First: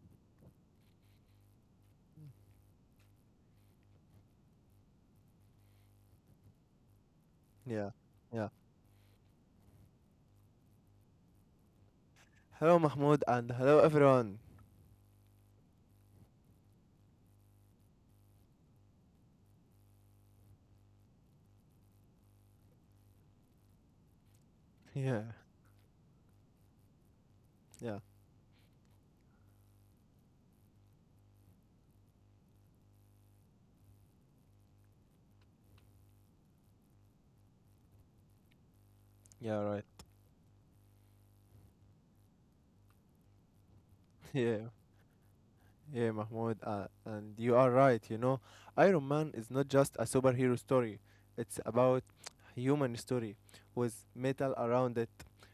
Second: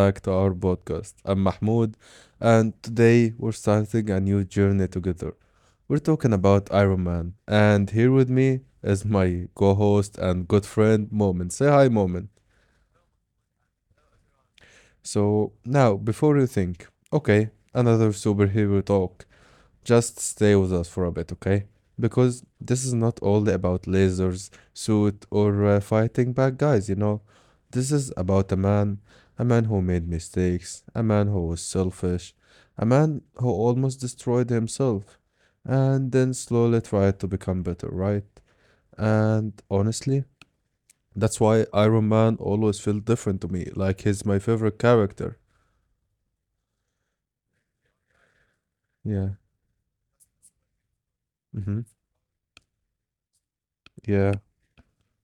back to our podcast. I'm Mahmoud, and today we're starting a new journey together. We're talking about Iron Man, Yeah, and here with yeah. me is my co host and good friend, Moment. Say hi, Moment. Hello, Mahmoud, and hello, everyone. So, now, before you think, okay, another superhero talk. Just stay with us for a bit, okay? Because this is not all about lasers, Yeah, suit, or fighting bad guys, yeah, This is about a man who made mistakes, a man who was selfish, a man who almost destroyed himself, and then slowly tried to become better, right? yeah, And right. honestly, that's why Iron Man always felt different to me, like he's Yeah, my favorite character. yeah, Mahmoud, and you are right. Iron Man is Yeah. not just a superhero story, it's about Mm-hmm. human story with metal Yeah. around it.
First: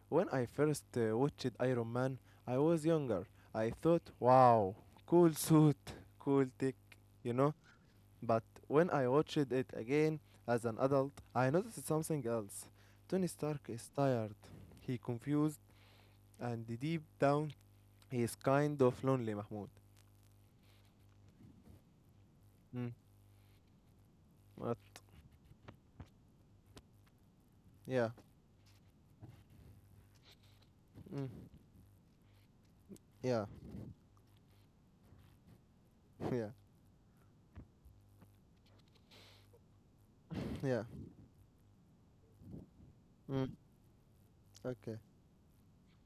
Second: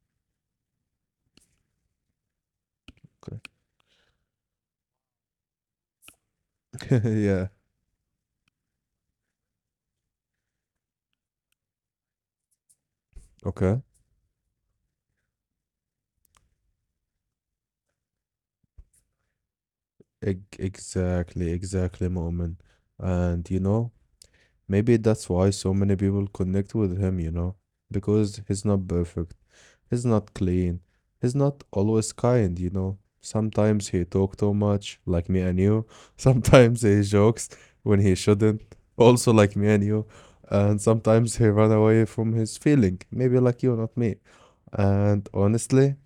When I first watched Iron Man, I was younger. I thought, wow, cool suit, cool tech, Okay. you Yeah. know, but when I watched it again as an adult, I noticed something else. Tony Stark Okay. is tired. He confused and deep down he is kind of lonely, Mahmoud. Exactly, exactly, Mu'min. Mm. And What? maybe that's why so many people connect with him, Yeah. because he's not perfect, he's not clean, Mm. he's not always kind, Yeah. Sometimes he talk too much, like me and you. Yeah. Sometimes he jokes when he shouldn't, also like me and you. And Yeah. sometimes he run away from his feeling, maybe Mm. like you, not me. Okay. And honestly,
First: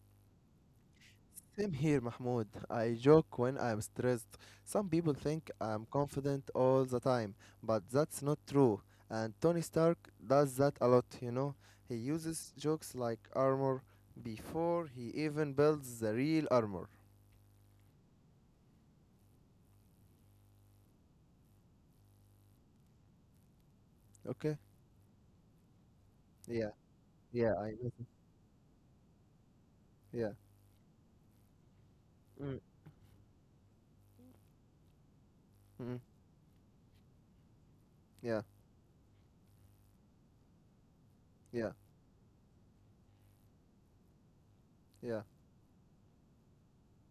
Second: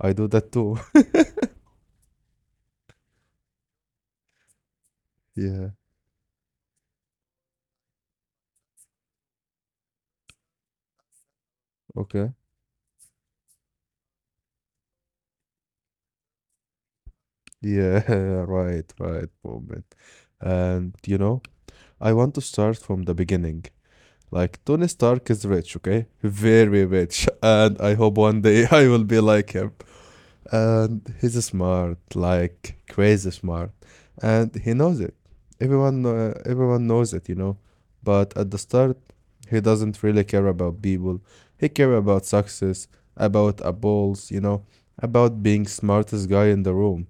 I do that too. Same here, Mahmoud. I joke when I'm stressed. Some people think Yeah, I'm confident all the time, but that's not true. And Tony Stark does that a lot, you know? He okay. uses jokes like armor before he even builds the real armor. Yeah, right, right, moment. And I want to start from the beginning. Okay? Like, Tony Stark is rich, okay? Yeah, Very rich. yeah, I And know. I hope one day I will be like him. Yeah. And he's smart, Mm. like crazy smart. And he knows it. Mm. Everyone knows it, But Yeah, at the start, he doesn't really care about people. He yeah, care about success, about applause, yeah. about being smartest guy in the room.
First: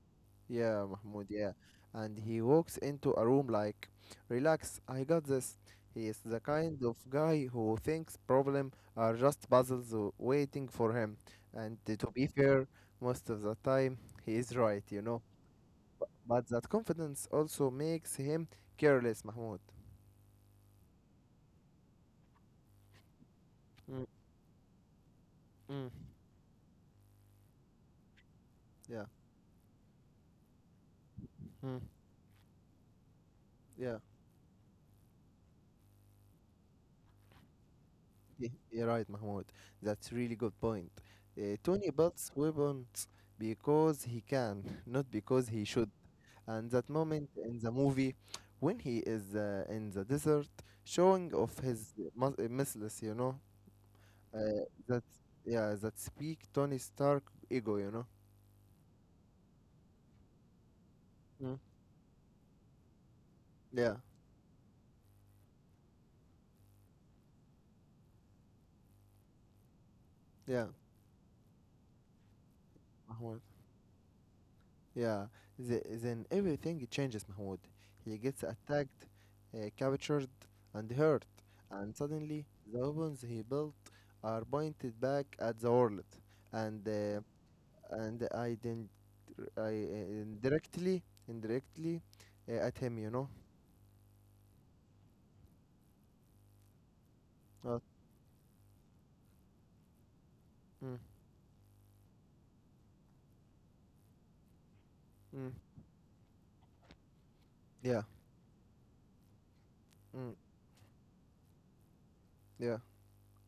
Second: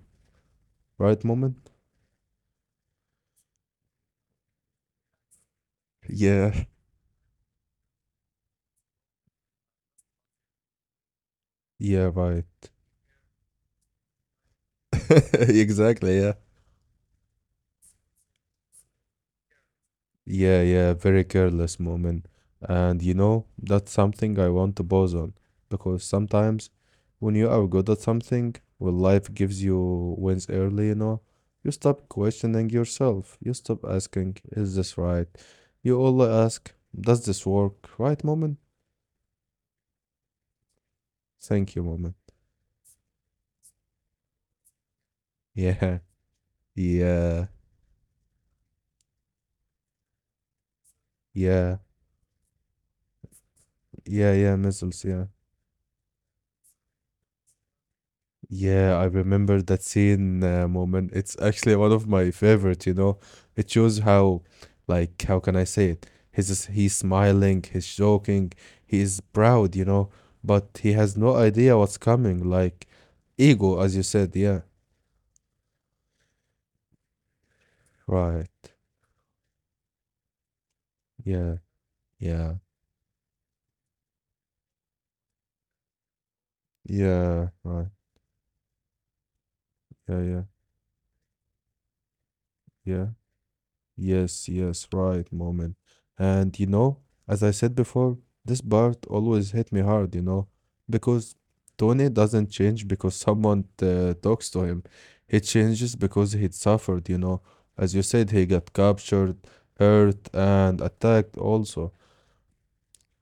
Yeah, Right, Mahmoud, yeah. moment? And he walks into a room like, relax, I got this. He is the Yeah, kind of guy who thinks problem are just puzzles waiting for him. And yeah, to be right. fair, most of the time he is right, you know. Exactly, yeah. But that confidence also makes him careless, Mahmoud. Yeah, yeah, very careless moment. And that's Mm, something I want to pause on because mm, sometimes when you are good at something, when yeah, life gives you wins early, you mm, stop questioning yourself. You stop yeah, asking, is this right? You only ask, does this work? Right, moment? you're right, Mahmoud. That's really good point. Thank you, Tony moment. builds weapons because he can, not because he should. Yeah, And that moment yeah, in the movie when he is in the desert showing off yeah, his muscles, yeah, yeah, uh, that missiles, yeah. yeah, that speak Tony Stark ego, you know. Yeah, I remember that scene moment. It's Mm. actually one of my favorite, It Yeah, shows how, like, how can I say it? He's smiling, he's joking, he is proud, yeah, but he has no idea what's coming. Like, Mahmoud. ego, as you said. Yeah, Yeah, then everything changes, Mahmoud. He gets right. attacked, captured, and hurt, Yeah, and suddenly yeah, the weapons he built are pointed back at the world, and uh, yeah, right. and I didn't, I Yeah, yeah, indirectly indirectly at him, yeah. you know. Yes, yes, right, moment. And as I said Uh, before, this part always hit me hard, mm, because Tony doesn't change because someone talks to him. He mm, changes because he suffered, yeah, As you said, he got captured, mm, hurt, and attacked also. yeah,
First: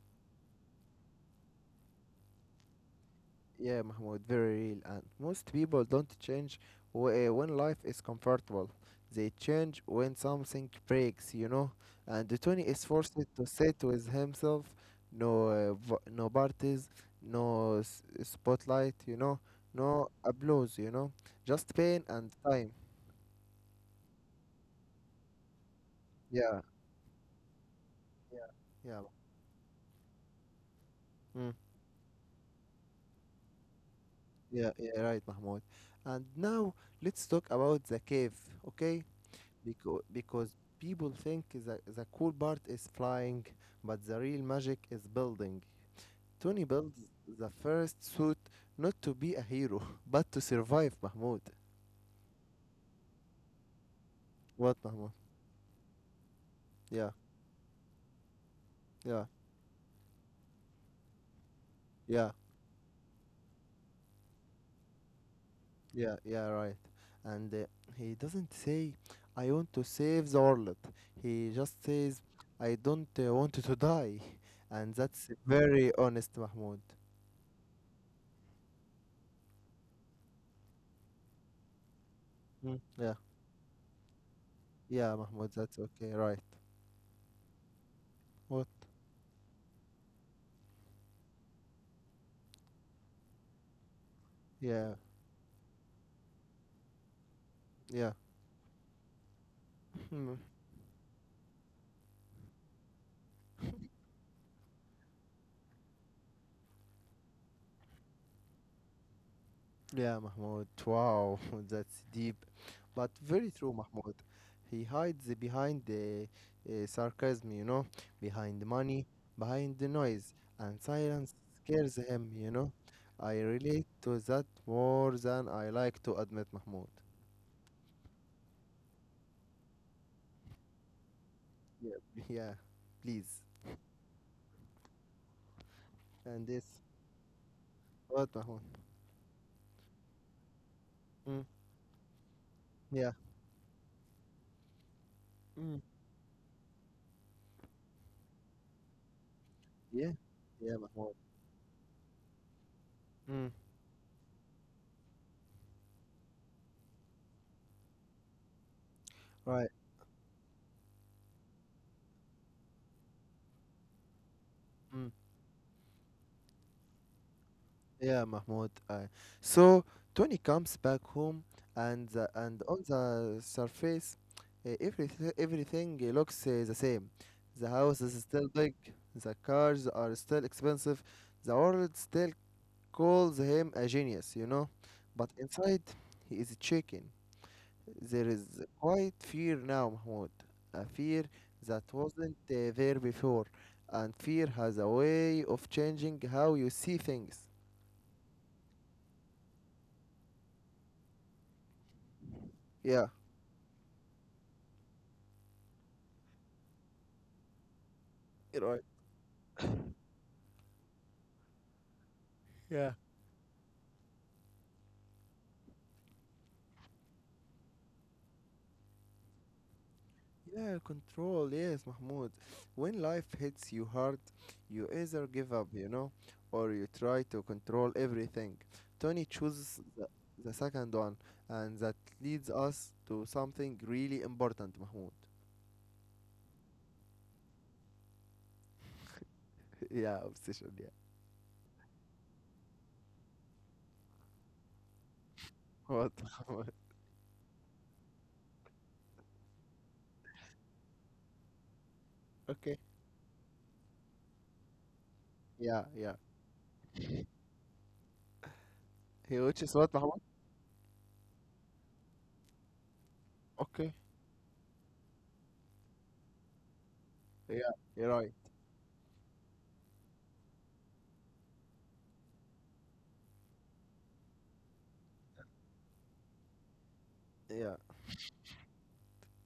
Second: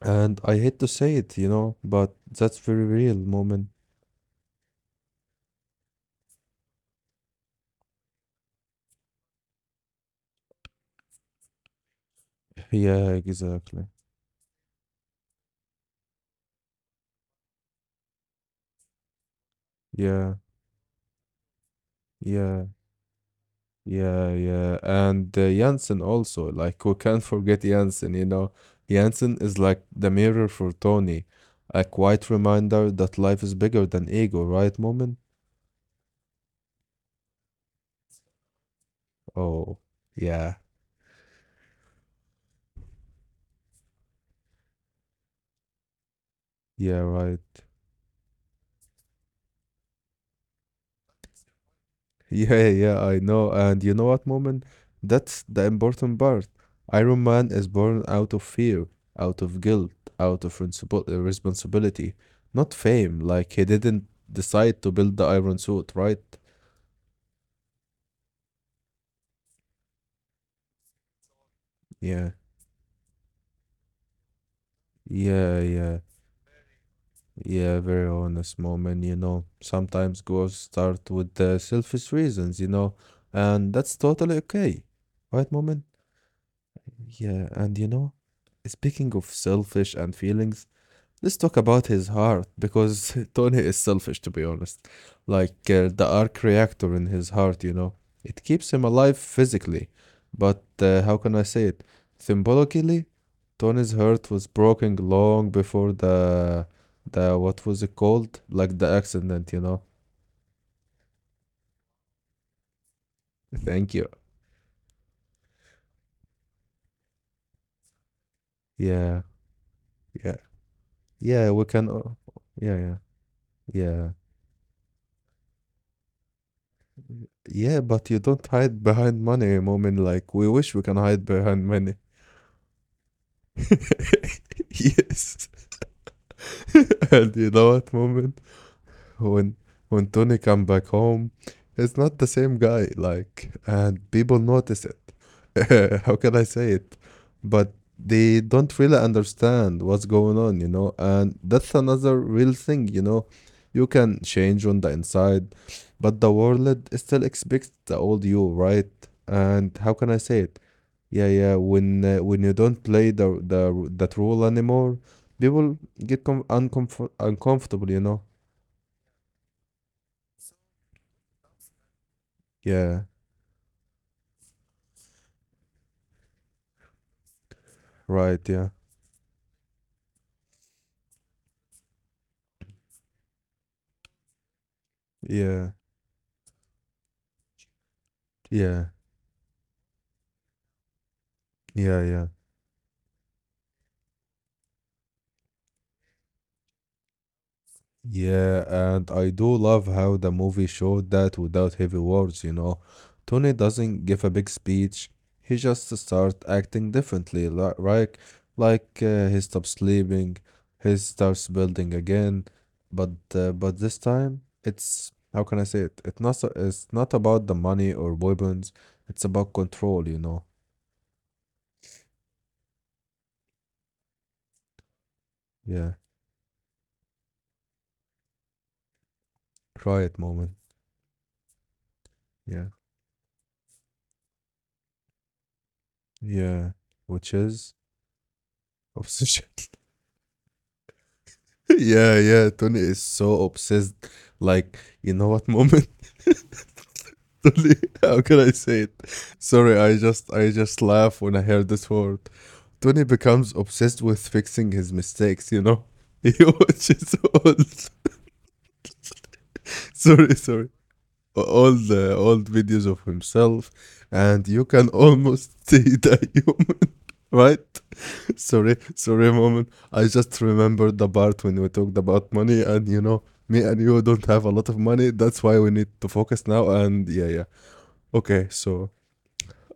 And I hate to say it, but that's very real moment. yeah, Mahmoud, very real. And most people don't change when life is comfortable. They change when something breaks, you know. And the Tony is Yeah, forced to sit exactly. with himself, no parties, no spotlight, no Yeah, applause, just pain and yeah. time. Yeah, yeah. And Jansen also, Yeah, like, we can't forget Jansen, yeah, yeah. Jansen is like the mirror for Tony, Mm. a quiet reminder that life is bigger than ego, right, Yeah, Moment? yeah, right, Mahmoud. And now let's talk about the cave, okay? Oh, Because yeah, because people think the cool part is flying, but the real magic is building. Tony yeah, builds right. the first suit not to be a hero, but to survive, Mahmoud. Yeah, yeah, I know. And you know what, Moment? What, Mahmoud? That's the important part. Iron Yeah, Man is born out of fear, out yeah, of guilt, out of responsibility, yeah. not fame. Like, he didn't decide to build the iron suit, right? Yeah, yeah, right. And he doesn't say, I want to save the world. He just Yeah. says, I don't want to die. And Yeah, that's yeah. very honest, Mahmoud. Yeah, very honest moment, Sometimes goals start with the selfish reasons, Mm. Yeah, and that's totally okay. yeah, Right, Mahmoud, moment? that's okay, right. Yeah, and What? speaking of selfish and feelings, let's talk about his heart because Tony is selfish, to be honest. Yeah, Like the arc reactor in his heart, it yeah. keeps him alive physically, but how can I say it? Symbolically, Tony's heart was broken long before the what was it called? Like the accident, Yeah, Mahmoud. Wow, that's deep, but very Thank true, you. Mahmoud. He hides behind the sarcasm, you know, behind the Yeah, money, behind the yeah, noise, and silence yeah. We can. Scares him, you Yeah, know. yeah, I relate yeah, to that more than I like to admit, Mahmoud. yeah. But you don't hide behind money, moment. Like we wish we can hide behind money. Yeah, yeah, please. Yes. And this, And you know what moment what, Mahmoud? when when Tony come back home, Mm, it's not the same guy. yeah, Like, and people notice it. Mm, How can I say it? But they don't really understand what's going yeah, on, yeah, And Mahmoud. that's another real thing, you know. Mm, You can change on the inside, but the world still expects the old you, right? And how right. can I say it? Yeah, yeah. When you don't play the that role anymore, Mm. people get com uncomfort uncomfortable, you know? Yeah, Mahmoud. So Tony comes back home, and Yeah, on the surface, everything looks the same. The house right. is Yeah, still big. The cars are still expensive. The world still calls him a genius, you know. But yeah, inside, he is shaken. There yeah, is quite fear now, Mahmoud. A fear yeah, that yeah. wasn't there before, and fear has a way of changing how you see things. Yeah, and I do love how the movie showed that without heavy words, Yeah. Tony doesn't give a big speech. He just starts acting differently, like Right. He stops sleeping, he starts building again. But Yeah. uh, but this time, it's how can I say it? It's not so- It's not about the money or weapons. It's about control, Yeah, control, yes, Mahmoud. When life hits you hard, you either give Yeah, up, you know, or you try to control everything. Tony chooses quiet moment. the second one, and that Yeah, leads us to something really important, Mahmoud. yeah, which is obsession. Yeah, obsession, yeah. Yeah, yeah. Tony is so obsessed. Like, you know what moment? What, Mahmoud? Tony, how can I say it? Sorry, I just laugh when I hear this word. Tony Okay. becomes obsessed with fixing his mistakes, you know? Yeah, He yeah. watches old He watches what, sorry, Mahmoud? sorry. All the old videos of himself Okay. and you can almost see the human, right? Yeah, you're right. Sorry, sorry, moment. I just remembered the part when we talked about money, and me and you don't have a lot of money. That's why we need to focus now. And yeah, yeah. Yeah, Okay, so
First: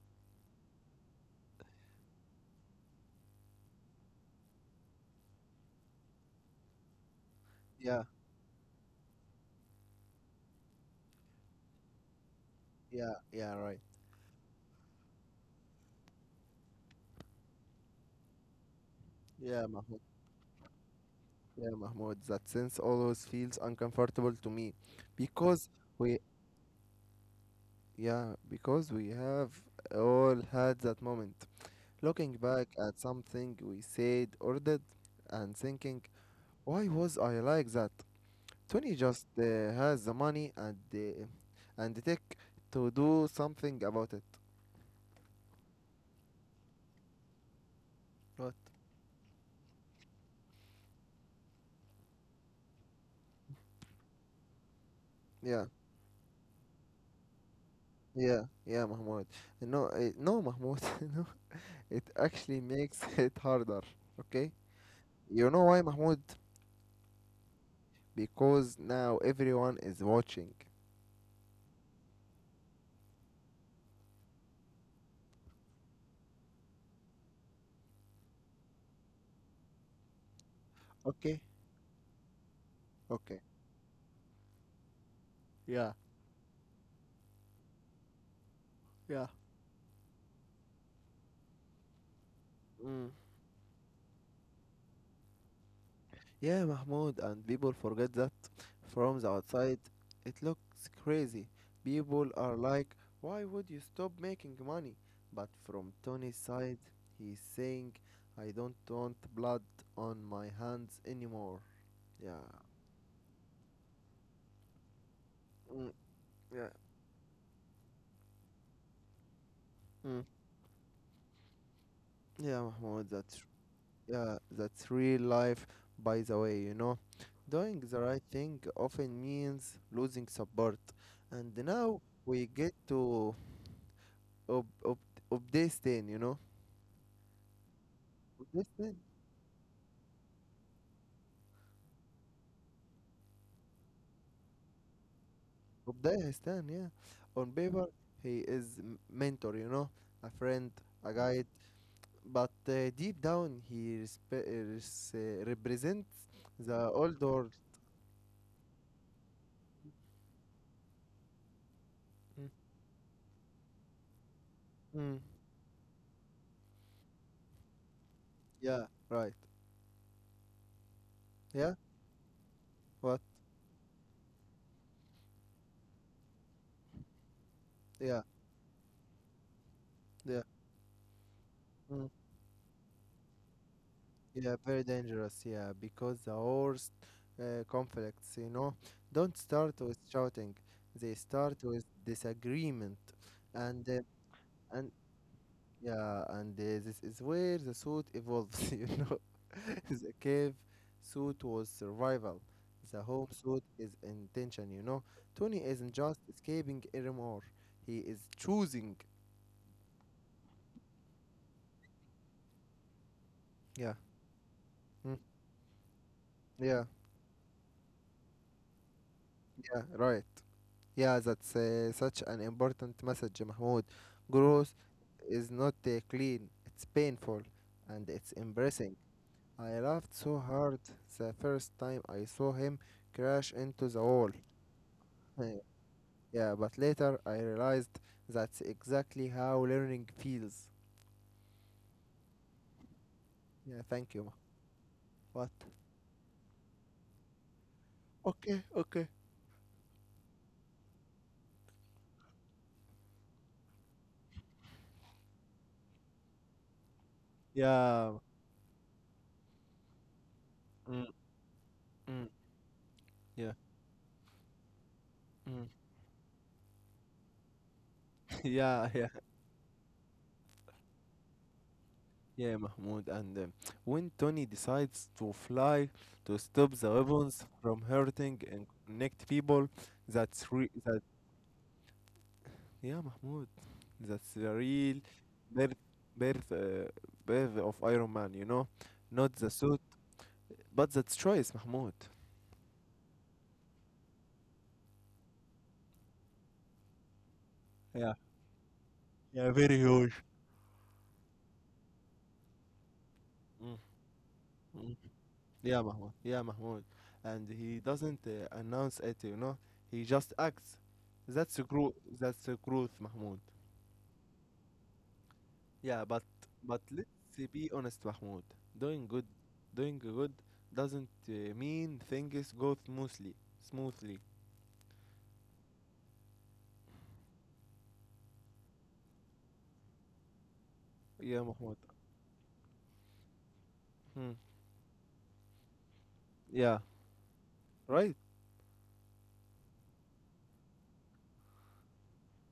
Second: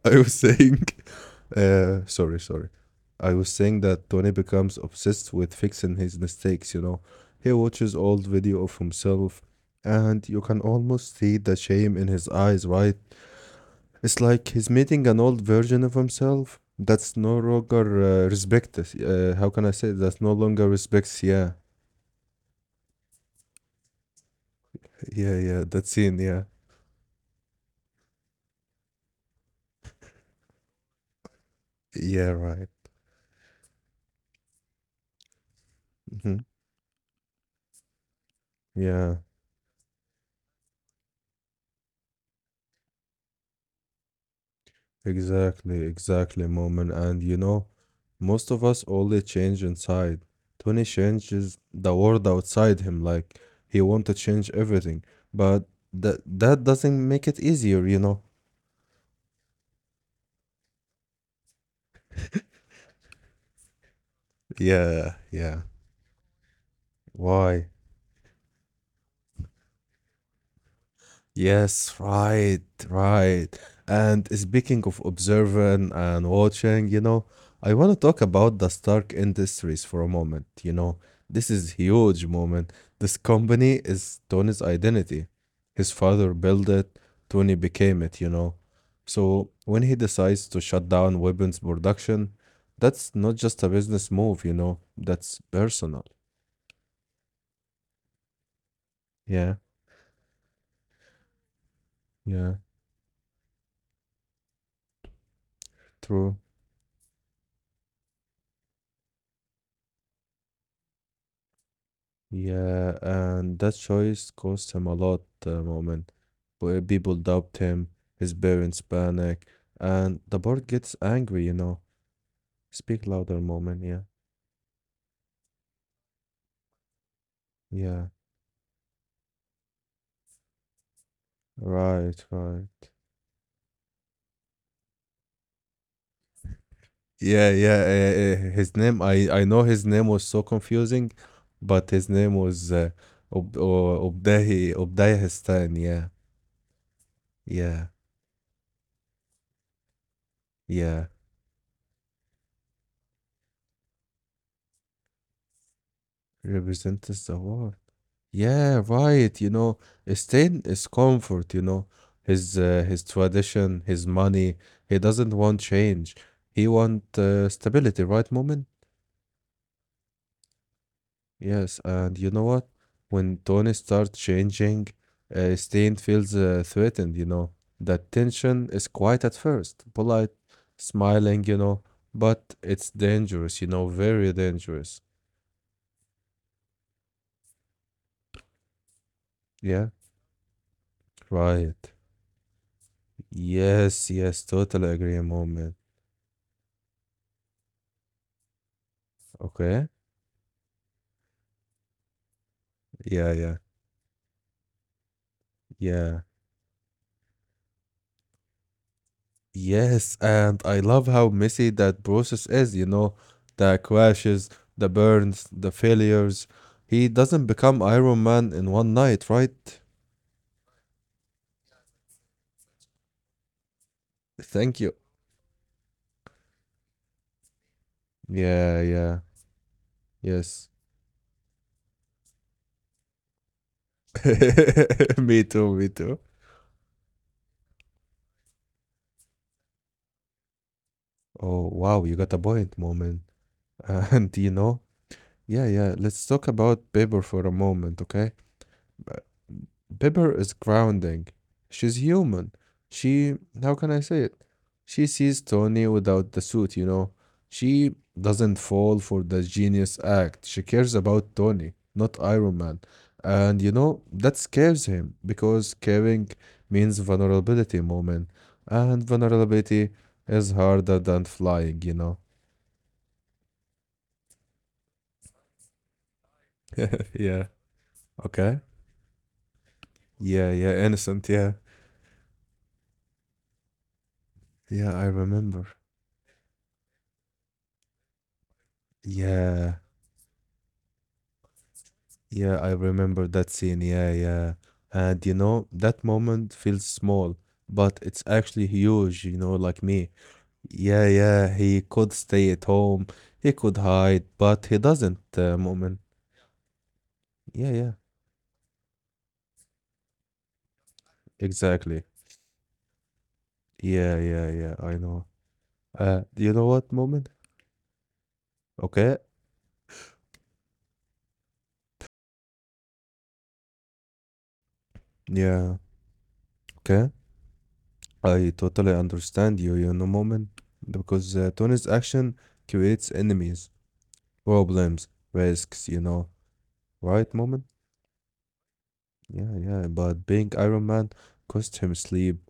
I was saying, sorry, sorry. I was saying that Tony becomes obsessed with fixing his mistakes, He watches yeah, old video of himself, and you can almost see the shame in his eyes, right? yeah, yeah, right. It's like he's meeting an old version of himself that's no longer respected. Yeah, How can I Mahmoud. say that no longer respects? Yeah, Yeah, Mahmoud, that sense always feels uncomfortable to me yeah, because yeah. That we, scene. Yeah, we have all had that moment looking yeah, back right. at something we said or did and thinking, Hmm. why was I like that? Tony just Yeah, has the money and and the tech to do something about it. exactly, exactly, moment. And What? most of us only change inside. Tony changes the world outside him. Like he want to change everything, Yeah, but that that doesn't make it easier. You know. yeah, yeah, Mahmoud. No, no, Mahmoud, no, it actually makes it harder, okay? Yeah, You know yeah. why, Mahmoud? Why? Because now everyone is watching. Yes, right, right. And speaking of observing and watching, I want to talk about the Stark Industries for a moment. Okay, This is huge moment. This okay. company is Tony's identity. Yeah, His father built it, Tony became it, yeah. So when he decides to shut down weapons production, Mm. that's not just a business move, that's personal. Yeah, Mahmoud, and people forget that from the Yeah, outside it looks crazy. People are yeah, like, why would you stop making money? But from Tony's true. side, he's saying, I don't want blood on my hands anymore. Yeah. Yeah, and that choice cost him a lot, Mm, Moment. yeah. Where people doubt him, his parents panic, Mm. and the board gets angry, Yeah, Mahmoud, Speak that's louder, Moment. Yeah, yeah, that's real life, by the way, you know. Doing the yeah, right thing often means losing support. And now right, we get right. to ob ob Obdestin, you know. Yeah, yeah. His Obdestin? name, I know his name was so confusing, but his name was Ob Obdahi Obdahi Histan. Yeah, Obdestin, yeah. On yeah, paper, he is mentor, you know, a friend, yeah. a guide. But deep down, he represents the old Represents the world. war. Yeah, right. You know, Stein is comfort, Mm. His tradition, his money. He Mm. doesn't want change. He want stability, right, Moment? Yeah, right. Yeah, Yes, and you know what? what? When Tony starts changing, Stein feels threatened, That Yeah, tension is quiet at first, yeah. polite, smiling, Mm. but it's dangerous, very Yeah, very dangerous. dangerous. Yeah, because the worst conflicts, you know, don't start with Yeah, shouting. They start with right. disagreement, and uh, Yes, yes, and totally agree, Moment. yeah, and this is where the suit evolves. You know, Okay. the cave suit was survival. The home Yeah, suit yeah, is intention. You know, Tony isn't just yeah. escaping anymore. He is choosing. Yes, and I love how messy that process is, the Yeah. crashes, the Mm, burns, the failures. yeah. He doesn't become Iron Man in one night, right? Yeah. Right. Yeah, that's such an important message, Mahmoud. Growth Thank you. is not clean, it's painful and it's Yeah, embarrassing. yeah, I laughed so yes. hard the first time I saw him crash into the wall. Me Uh, too, me too. yeah, but later I realized that's exactly how learning feels. Oh, wow, you got a point, moment. Yeah, thank you. Ma- And What? yeah, yeah, let's talk about paper for a moment, okay? Okay, okay. uh, Pepper is grounding. She's human. She, how can I say it? She sees Tony without the suit, She Yeah. doesn't fall for the genius act. She cares Mm, about Tony, not mm, Iron Man. yeah. And that scares him Mm. because caring means vulnerability, moment. yeah, yeah. And vulnerability is harder than flying, Yeah, Mahmoud. And when Tony decides to fly to stop the weapons Yeah. from hurting Okay. and connect people, that's Yeah, re- yeah, that. innocent, yeah. Yeah, Mahmoud. That's the Yeah, real I remember. birth, birth, uh, birth of Iron Man. You know, not the Yeah. suit, but that's choice, Mahmoud. Yeah, I remember that scene. Yeah, yeah. And that moment feels small, but Yeah, it's actually huge, yeah, very like huge. me. Yeah, yeah, he could stay at home, Mm, he could hide, but mm. he doesn't, Yeah, Mahmoud. Moment. Yeah, Mahmoud. And he Yeah, yeah, doesn't announce it, you know. He just acts. That's the growth. exactly. That's the growth, Mahmoud. Yeah, yeah, yeah, I know. Yeah, but but You know what, let's Moment? be honest, Mahmoud. Doing good, Okay. Doing good doesn't mean things go smoothly. Smoothly. Yeah, okay. I totally understand you, Moment, Yeah, because Mahmoud. Tony's action creates enemies, Hmm. problems, risks, Yeah. right, Moment? Right. Yeah, yeah, but being Iron Man cost him sleep,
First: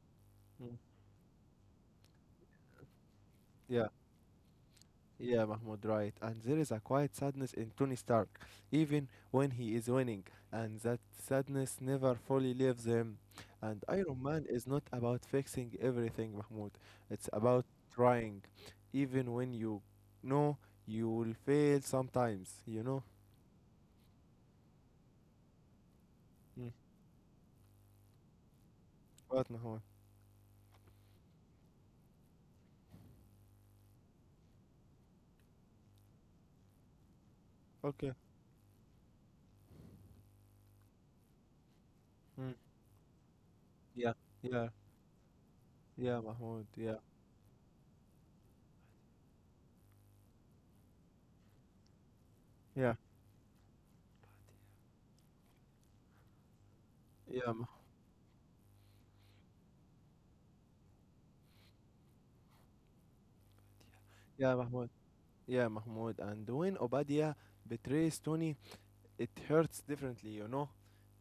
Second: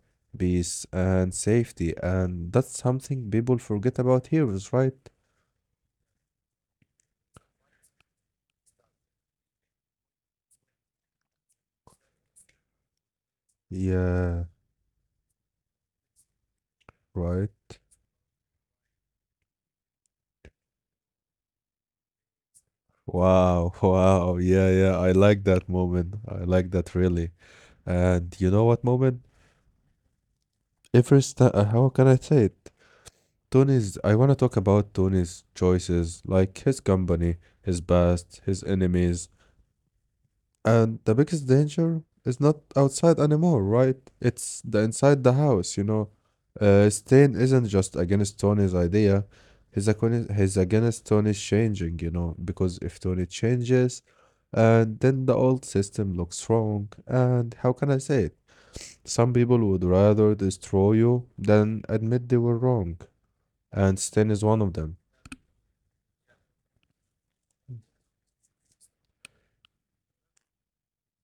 Hmm. peace, and safety, and that's something people Yeah. forget about heroes, right? Yeah, Mahmoud, right. And there is a quiet sadness in Tony Stark, even when he is winning, and that sadness never fully leaves him. And Iron Man is Yeah, not about fixing everything, Mahmoud. It's about right. trying, even when you know you will fail sometimes, you know? Wow, wow. Yeah, yeah, I like that moment. I like Mm. that really. And you know what moment? What, Mahmoud? Every sta how can I say it? Tony's, I want to talk about Tony's choices, like his company, his Okay. past, his enemies, and the biggest danger is not Mm. outside anymore, right? Yeah, It's yeah, the inside the house, yeah, Mahmoud. Yeah, Stain isn't just against Tony's idea. He's against Tony's changing, you know, because yeah, if Tony changes, and then the old system looks wrong. yeah, And Mahmoud. how can I say it? Some people would rather destroy you than admit they were wrong. And Stain is Yeah, Yeah, one of Mahmoud. them. Yeah, Mahmoud. And when Obadiah betrays Tony, it hurts differently, you know.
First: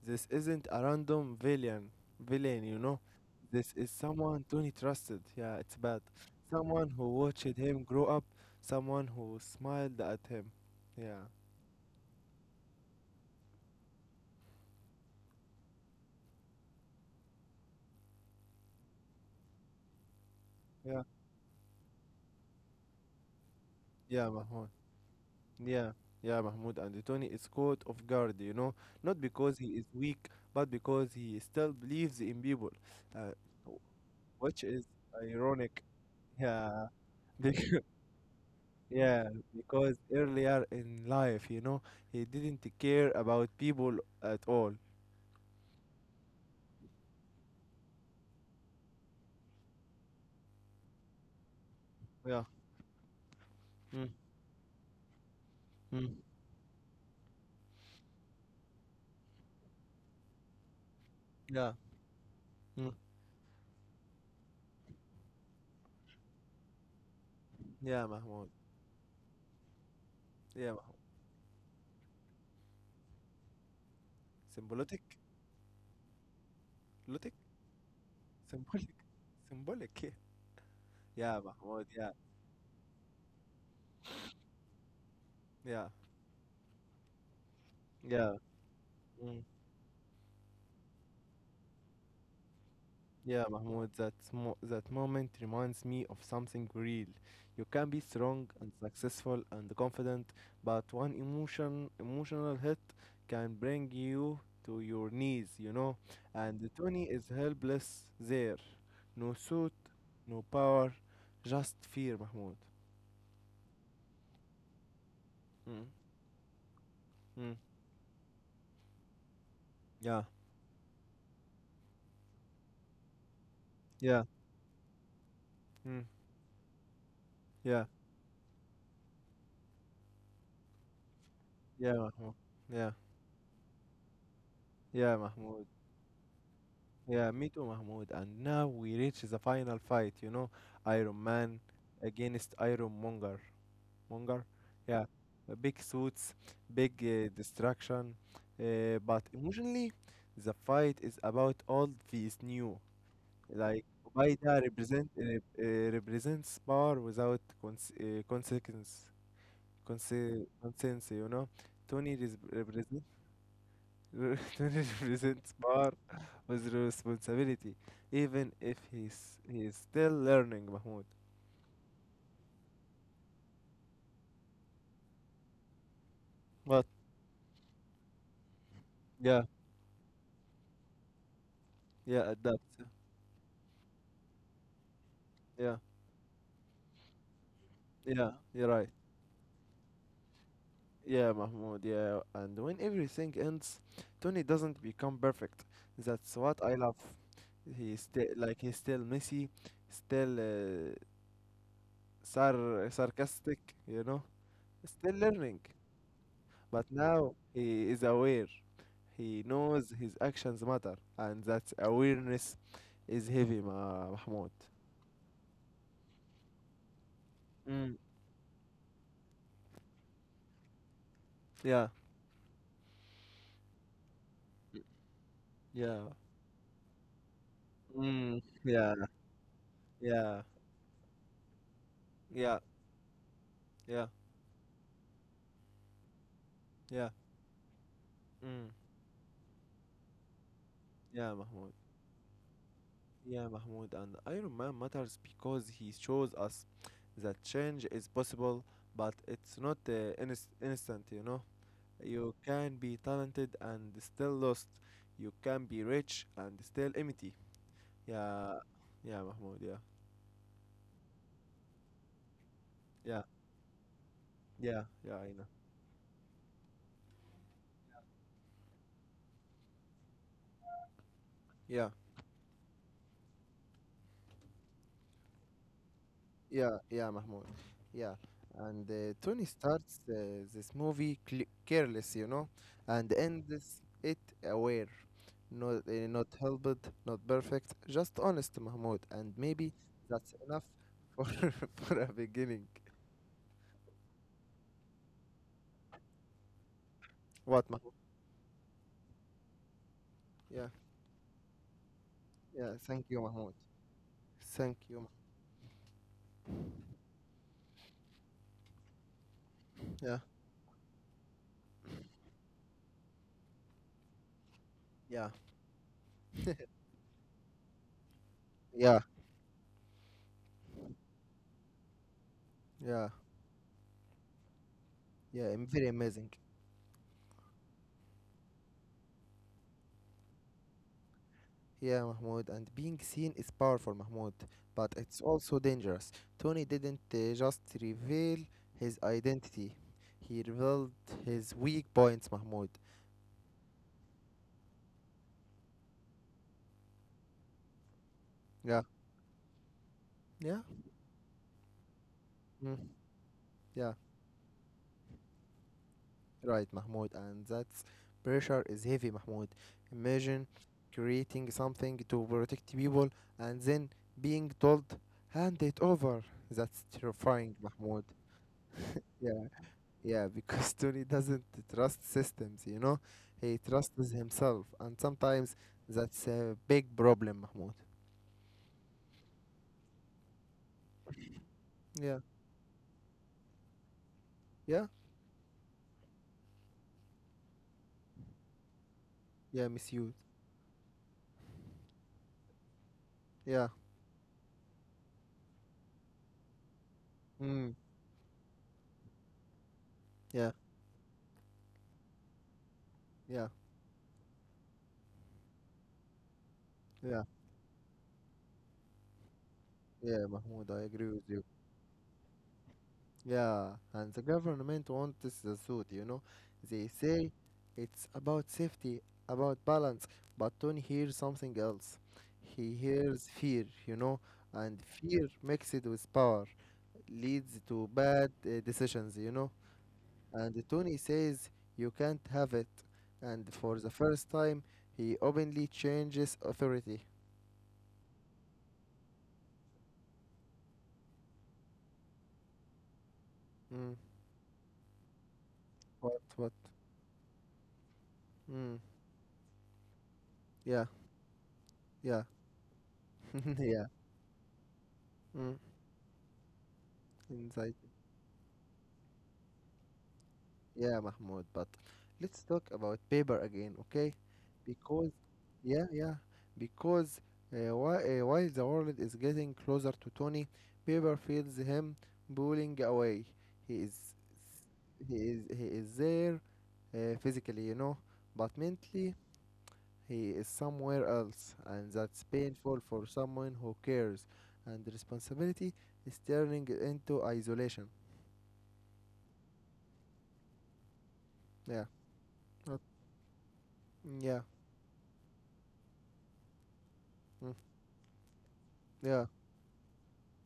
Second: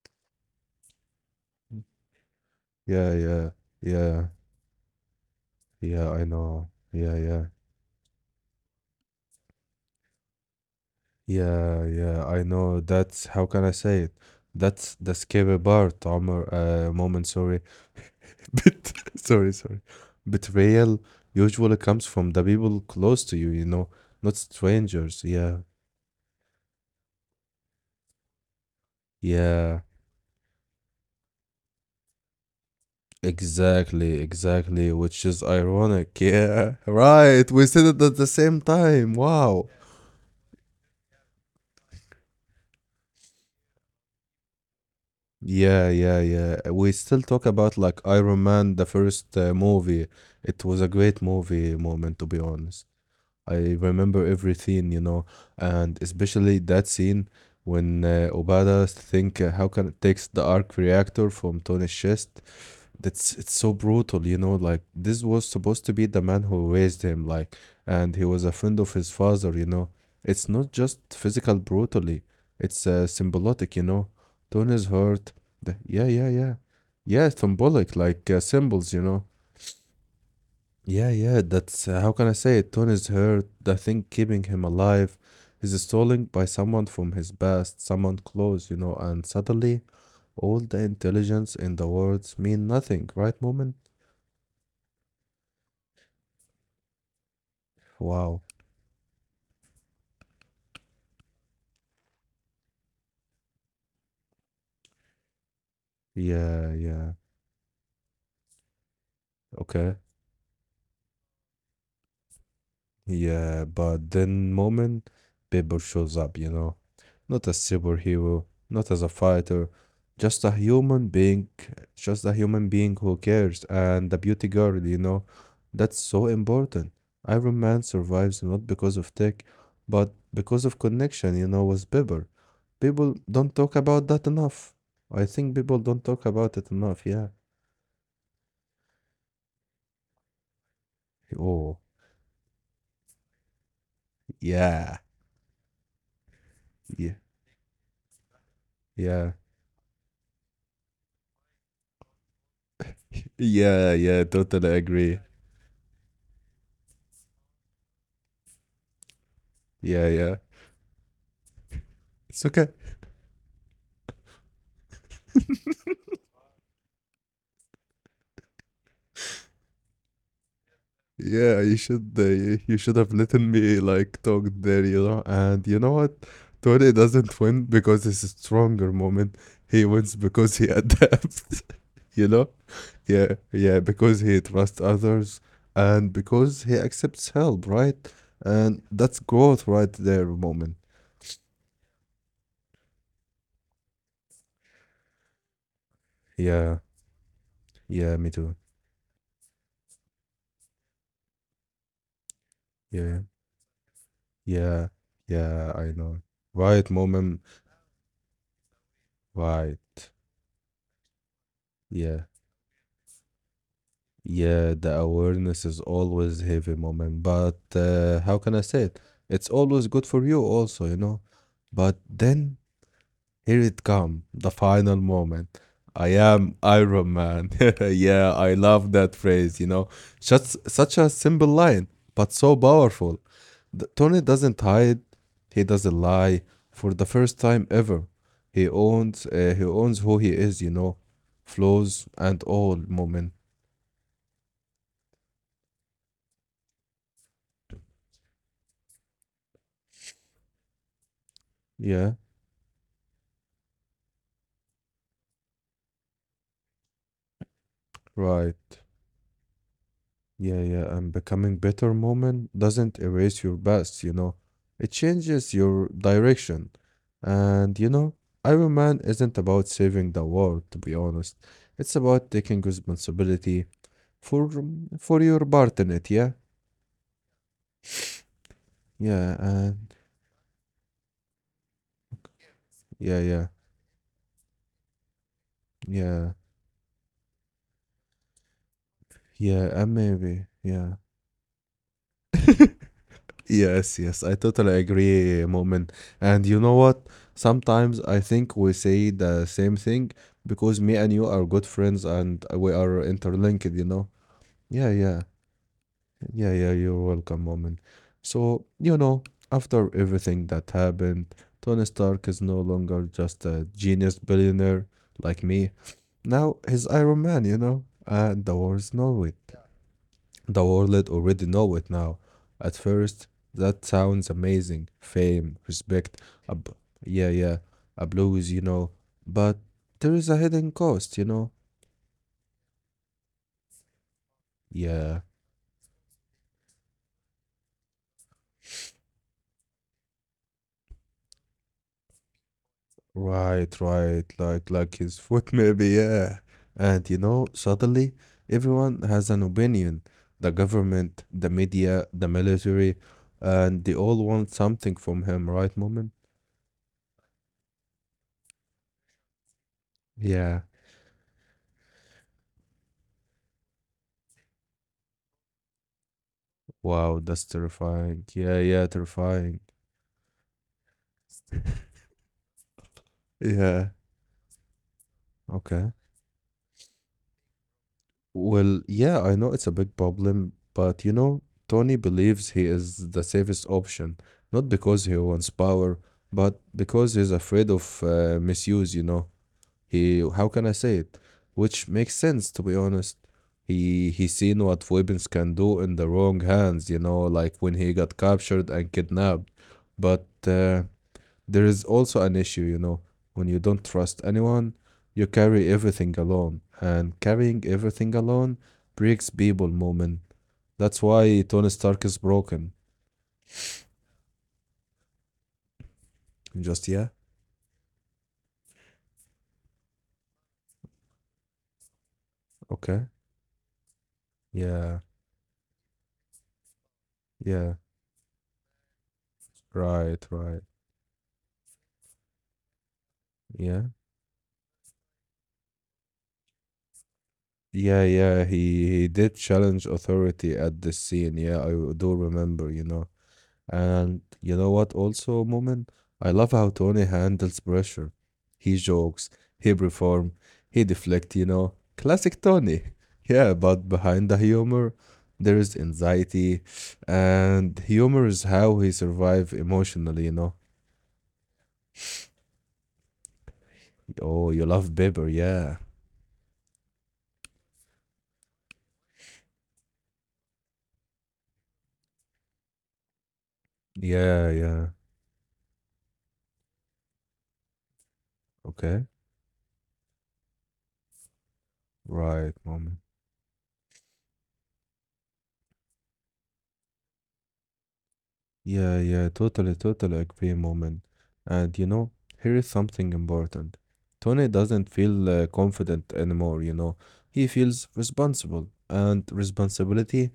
This isn't a random villain, you know. Yeah, yeah, This is yeah, someone Tony trusted. Yeah, it's bad. yeah, I know. Someone who Yeah, yeah. watched him grow up. Someone who smiled at him. Yeah, Yeah, yeah, I know. That's how can I say it? That's the scary part, Omar. Moment, sorry. But sorry, sorry. Betrayal yeah, usually comes from the people close to you, you know, yeah, not Mahmoud. strangers. Yeah, Yeah, yeah, Mahmoud. And Tony is caught off guard, you know, not because he yeah, is weak, but because he still believes in people, uh, exactly, which is exactly. Which is ironic. ironic. Yeah, Yeah, right. We said it at the same yeah, time. Wow. because earlier in life, you know, he didn't care about people at all. Yeah, yeah, yeah. We still talk about like Iron Man, the first movie. It was a great movie moment, to be Yeah. honest. I Mm. remember everything, you know, and Mm. especially that scene when Obada think how can it takes the arc reactor from Yeah. Tony's chest. Mm. That's it's so brutal, you know. Like this was supposed to be the man who raised him, like, Yeah, and he was Mahmoud. a friend of his father, you know. It's Yeah, not Mahmoud. just physical brutally; it's symbolic, you know. Tony's Symbolic? hurt. The, yeah, yeah, yeah, yeah. Symbolic? It's symbolic, like Symbolic? symbols, you know. Symbolic. Yeah, Yeah, yeah yeah, Mahmoud. Yeah. that's how can I say it? Tony's hurt. I think keeping him alive is stolen by someone from his past, someone Yeah. close, you know, and Yeah. suddenly all the intelligence in the world mean nothing, right, Yeah, moment? Mahmoud, that moment reminds me of something real. You can be Wow. strong and successful and confident, but one emotion, emotional hit can bring you to your knees, you know. And Yeah, Tony yeah. is helpless there. No suit, Okay. no power, just fear, Mahmoud. Yeah, but then moment Paper Mm. shows up, you know. Not Mm. as superhero, not as a fighter, Yeah, just a human being, just a human being who cares and a yeah, beauty girl, you know. That's mm. so important. Iron Man Yeah, survives not because of tech, but because of connection, you know, with yeah, Bieber. Mahmoud. Yeah, People don't talk about that enough. yeah, I think Mahmoud. people don't talk about it enough, yeah. Yeah, me too, Mahmoud. And now we reach the final fight, you know, Iron Man Oh, against Iron Monger. Monger? yeah. Yeah, big suits, big Yeah. Destruction. But Yeah. emotionally, the fight is about old vs new. Like, Yeah, yeah, Obaida totally represent, agree. uh, uh, represents power without consequence, Yeah, yeah. Conscience, you know. Tony, res- It's okay. represent, Tony represents power with responsibility, even if he's still learning, Mahmoud. Yeah, you should you should have let me like talk there, you know. And you know what? But Tony doesn't win because he's a stronger moment. yeah, He wins because he adapts, you yeah, know? adapt. Yeah, yeah, because he trusts others Yeah, and because he accepts help, right? yeah, you're right. And that's growth right there, moment. Yeah, Mahmoud. Yeah, and when everything ends, Tony doesn't become perfect. That's what I Yeah, love. He's yeah, still me too. like he's still messy, still sar Yeah, sarcastic, you know, yeah, still learning. yeah, I know. But Right, now moment. he is aware. He Right. knows his actions matter, and that Yeah. awareness is heavy, Mahmoud. Yeah, the awareness is always heavy moment, but Mm. How can I say it? It's always good for you also, you know. Yeah. But then here it come, the final moment. Yeah. I am Iron Man. Yeah, Mm. I love Yeah. that phrase, you know. Yeah. Just such a simple line, but so Yeah. powerful. The, Yeah. Tony doesn't hide, he doesn't lie. For the Yeah. first time ever, he Mm. owns he owns who he is, you know. Yeah, Mahmoud. Flaws and all moment. Yeah, Mahmoud. And Iron Man matters because he shows us that change is possible, but it's not instant, you know? Yeah, You can be talented and still lost. You can be rich and still empty. Yeah. right. Yeah, Mahmoud. Yeah. Yeah, yeah, and becoming better moment doesn't Yeah. erase your past, you know. Yeah. It Yeah, I know. changes your direction. And you know, Iron Man isn't about saving the world, to be honest. Yeah. It's about taking responsibility for for your part in it, yeah? Yeah, yeah, Mahmoud. Yeah. And Tony Yeah, starts and this movie careless, you know, and yeah, yeah, ends it aware. Not, not yeah, helped, not perfect, just honest, Mahmoud. And maybe yeah, and that's enough maybe, yeah. for, for a beginning. Yes, yes, I totally agree, Moment. And you know what? What, Mahmoud? Sometimes I think we say the same thing Yeah, because me and you are good friends and yeah, we are thank you, Mahmoud. interlinked, you know? Thank Yeah, you. Mah- yeah, yeah, yeah, you're welcome, Moment. So, you know, Yeah, after everything that happened, Tony Stark is no longer just a genius billionaire yeah, like me. Now he's Iron Man, you know? And the war is yeah, not the world already know it now. At yeah, first, that sounds amazing. yeah, Fame, am very respect, amazing. a b yeah, yeah, a blues, you know. But there is a hidden cost, you know. Yeah, Mahmoud, and being seen is powerful, Mahmoud, but it's Yeah, also dangerous. Tony didn't just reveal his identity, he revealed his weak points, Mahmoud. right, right. Like his foot, maybe. Yeah, and you know, suddenly Yeah, everyone has an opinion. The yeah, government, the media, the mm. military, Yeah, and they all want something from him, right, Moment? right, Mahmoud, and that's pressure is heavy, Mahmoud. Imagine Yeah. creating something to protect people and then being told, hand it over. That's Wow, terrifying, that's Mahmoud. terrifying. Yeah, yeah, terrifying. Yeah, because Tony doesn't trust systems, you know? He Yeah. trusts himself. And sometimes Okay. that's a big problem, Mahmoud. Well, yeah, I know it's a big problem, but you know, Tony Yeah, believes he is the safest option, not yeah, because he wants power, but because he's afraid of misuse, you know. yeah, misuse. He, how can I say it? Which makes sense, to be honest. Yeah, He seen what weapons can do in the wrong hands, you know, like mm, when he got captured and kidnapped. But yeah, there is also an issue, you know, yeah, when you don't trust anyone, you carry everything alone, and yeah, carrying everything alone breaks people moment. yeah, Mahmoud, I That's agree with why you. Tony Stark is broken. Yeah, and the government wants the suit, you know? They Just yeah, say it's about safety, about balance, but Tony hears something else. He okay, hears fear, you know? And yeah, fear mixed with power leads yeah, to bad decisions, you know. right, And right, Tony says, You can't have it. And for yeah, the first time, he openly changes authority. yeah, yeah. He did challenge authority at this scene. Yeah, I do remember, you know. Mm. And you know what, also, Moment, What? I love What? how Tony handles pressure. He Mm. jokes, he perform, he Yeah, deflect, you know. yeah, Classic Tony. Yeah, yeah. but behind the humor, Mm. there is anxiety, Inside. and humor is how he survive emotionally, you know. Yeah, Mahmoud, but let's talk about paper again, okay? Oh, you Because, love Bieber, yeah, yeah. yeah, because while the world is getting closer to Tony, paper feels him pulling away. He is, Yeah, he yeah. is, he is there physically, you know, but mentally Okay. he is somewhere else, and that's painful Right, for Moment. someone who cares. And responsibility is turning into isolation. Yeah, yeah, totally, totally agree, moment. Yeah, And you know, here is uh, something important. yeah, Tony doesn't feel confident anymore, you know. He mm, feels responsible, yeah, and responsibility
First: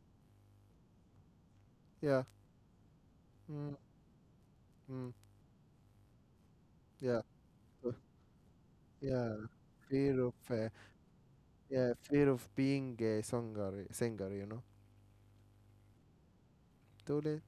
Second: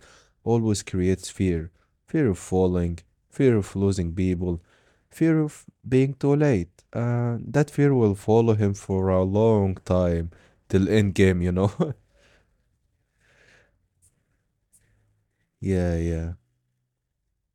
always creates fear. yeah. Fear of falling, fear Mm. of losing people, Mm, fear of being too late. yeah, That fear uh, will follow him for a yeah, long fear time, of uh, till end game, you know. yeah, fear of being a singer, you know. Yeah, yeah. Too late.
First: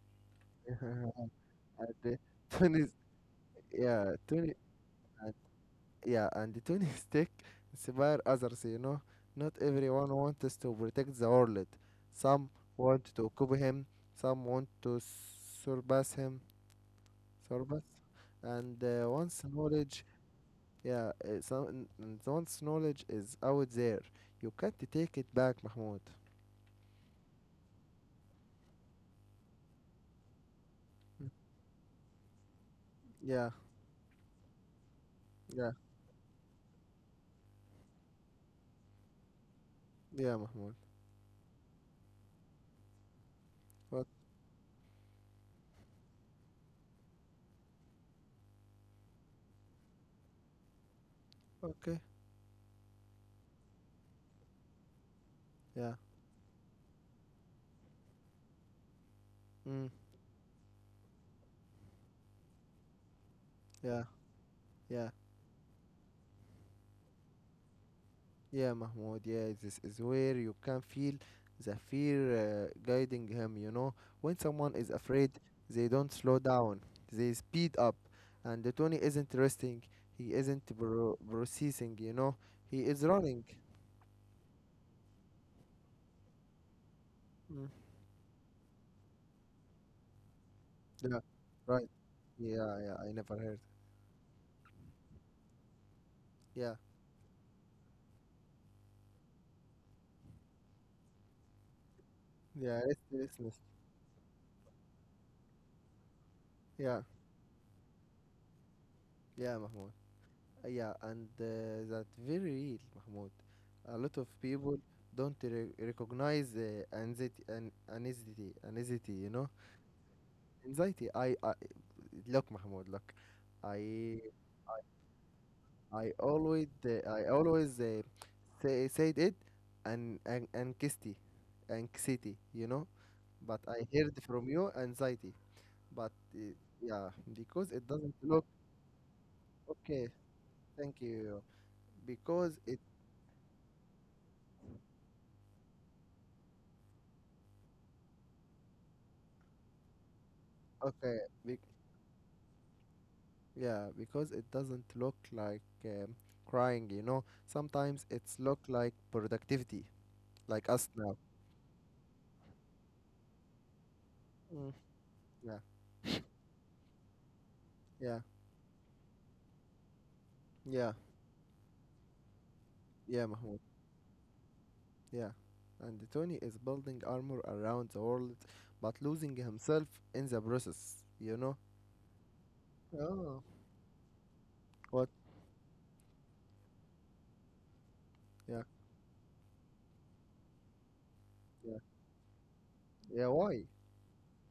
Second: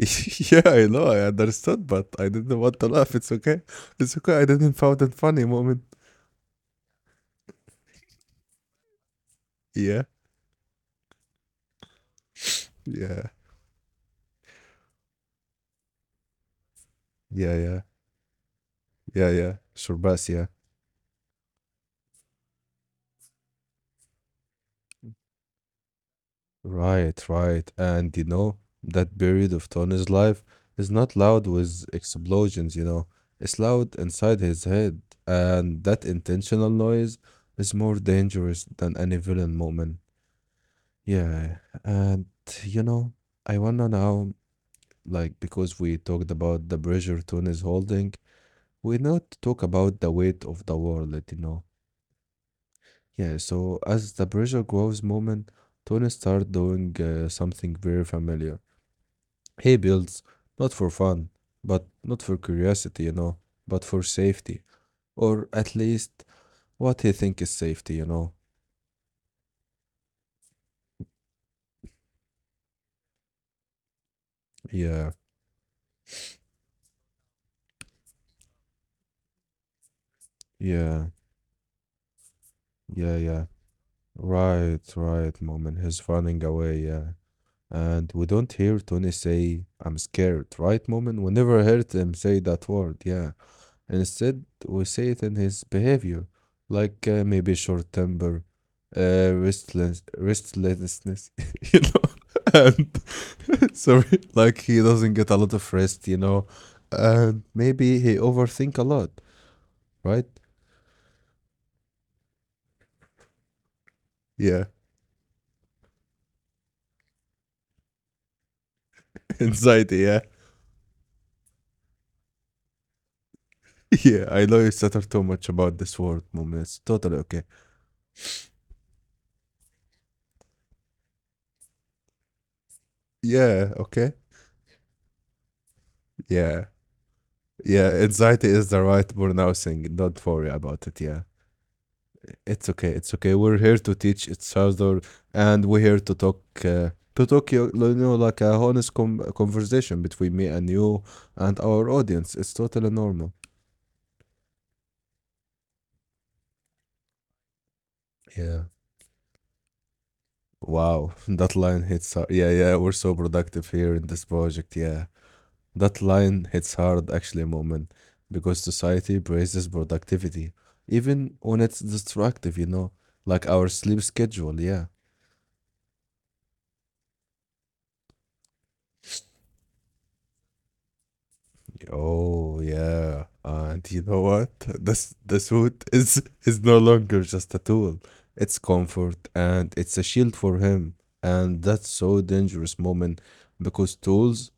yeah, I know, I and understood, but the I didn't want Tony, to laugh. It's okay. yeah, It's okay. I didn't found it and, funny moment. yeah, and the Tony Stick inspire others, you know. Not Yeah, everyone wants to protect the world. Some want yeah, to copy him. Some want to surpass him, yeah, yeah, surpass. And yeah, once yeah. knowledge, Surbas, yeah. yeah, and once knowledge is out there, you can't take it back, Mahmoud. Right, right. And you know, that period of Tony's life is not loud with explosions, you know. Yeah, It's loud inside his head, yeah, and that intentional noise is more dangerous than any villain moment. yeah, Mahmoud. Yeah, and you know, I But wanna now like because we talked about the pressure Tone is holding, we not talk about the weight of the world, you know. okay, Yeah, so as the pressure grows moment, yeah, Tony starts doing something very familiar. mm, He builds not for fun, but not for curiosity, you know, but yeah, for safety, yeah, or at least what he think is safety, you know. yeah, Mahmoud. Yeah, this is where you can feel the fear guiding him. You know, when someone is Yeah, afraid, they don't slow down; they speed up. And the Tony isn't resting; he isn't yeah, processing. You know, he is yeah, yeah. running. Right, right, moment. He's running away, yeah. Mm, And we don't hear Tony say, I'm scared, right, Moment? yeah, We never heard right. him say that Yeah, word, yeah. I yeah. never heard. Instead, we see it in his behavior, Yeah, like maybe short temper, restlessness, you know? yeah. And Restlessness. sorry, like he doesn't get a lot of rest, you know? Yeah, And maybe he overthink a lot, yeah, Mahmoud. right? Yeah, and that very real, Mahmoud. A lot of Yeah, people don't recognize anxiety, anxiety. You know, anxiety, yeah. anxiety. I look, Mahmoud. Look, I, Yeah, I know you stutter too much about this I word, Moment. always, It's totally uh, I okay. always uh, say said it, and anxiety. You know, but I Yeah, heard okay. from you anxiety. But Yeah. yeah, because it Yeah, doesn't anxiety look is the right pronouncing. okay. Don't worry about it. Thank Yeah, you. Because it's it okay. It's okay. We're here to teach each other, and we're here to talk. To talk, you know, like a honest conversation between me and okay. you and our audience. It's totally normal. Yeah, because it doesn't look like crying, you know. Sometimes it's look Yeah. like productivity, like us now. Wow, that line hits hard. Yeah, yeah. We're so productive here in this Mm. project. Yeah, Yeah, that line hits hard actually, moment, yeah, because society praises productivity, yeah, even when it's destructive. You know, yeah, like our Mahmoud. sleep schedule. Yeah Yeah. And Tony is building armor around the world, but losing himself in the process, you know. Oh yeah. Oh. And you know what? This What? the suit is no longer just a tool. It's Yeah, comfort and it's a shield for him. And yeah, that's so dangerous moment yeah. Why? because tools,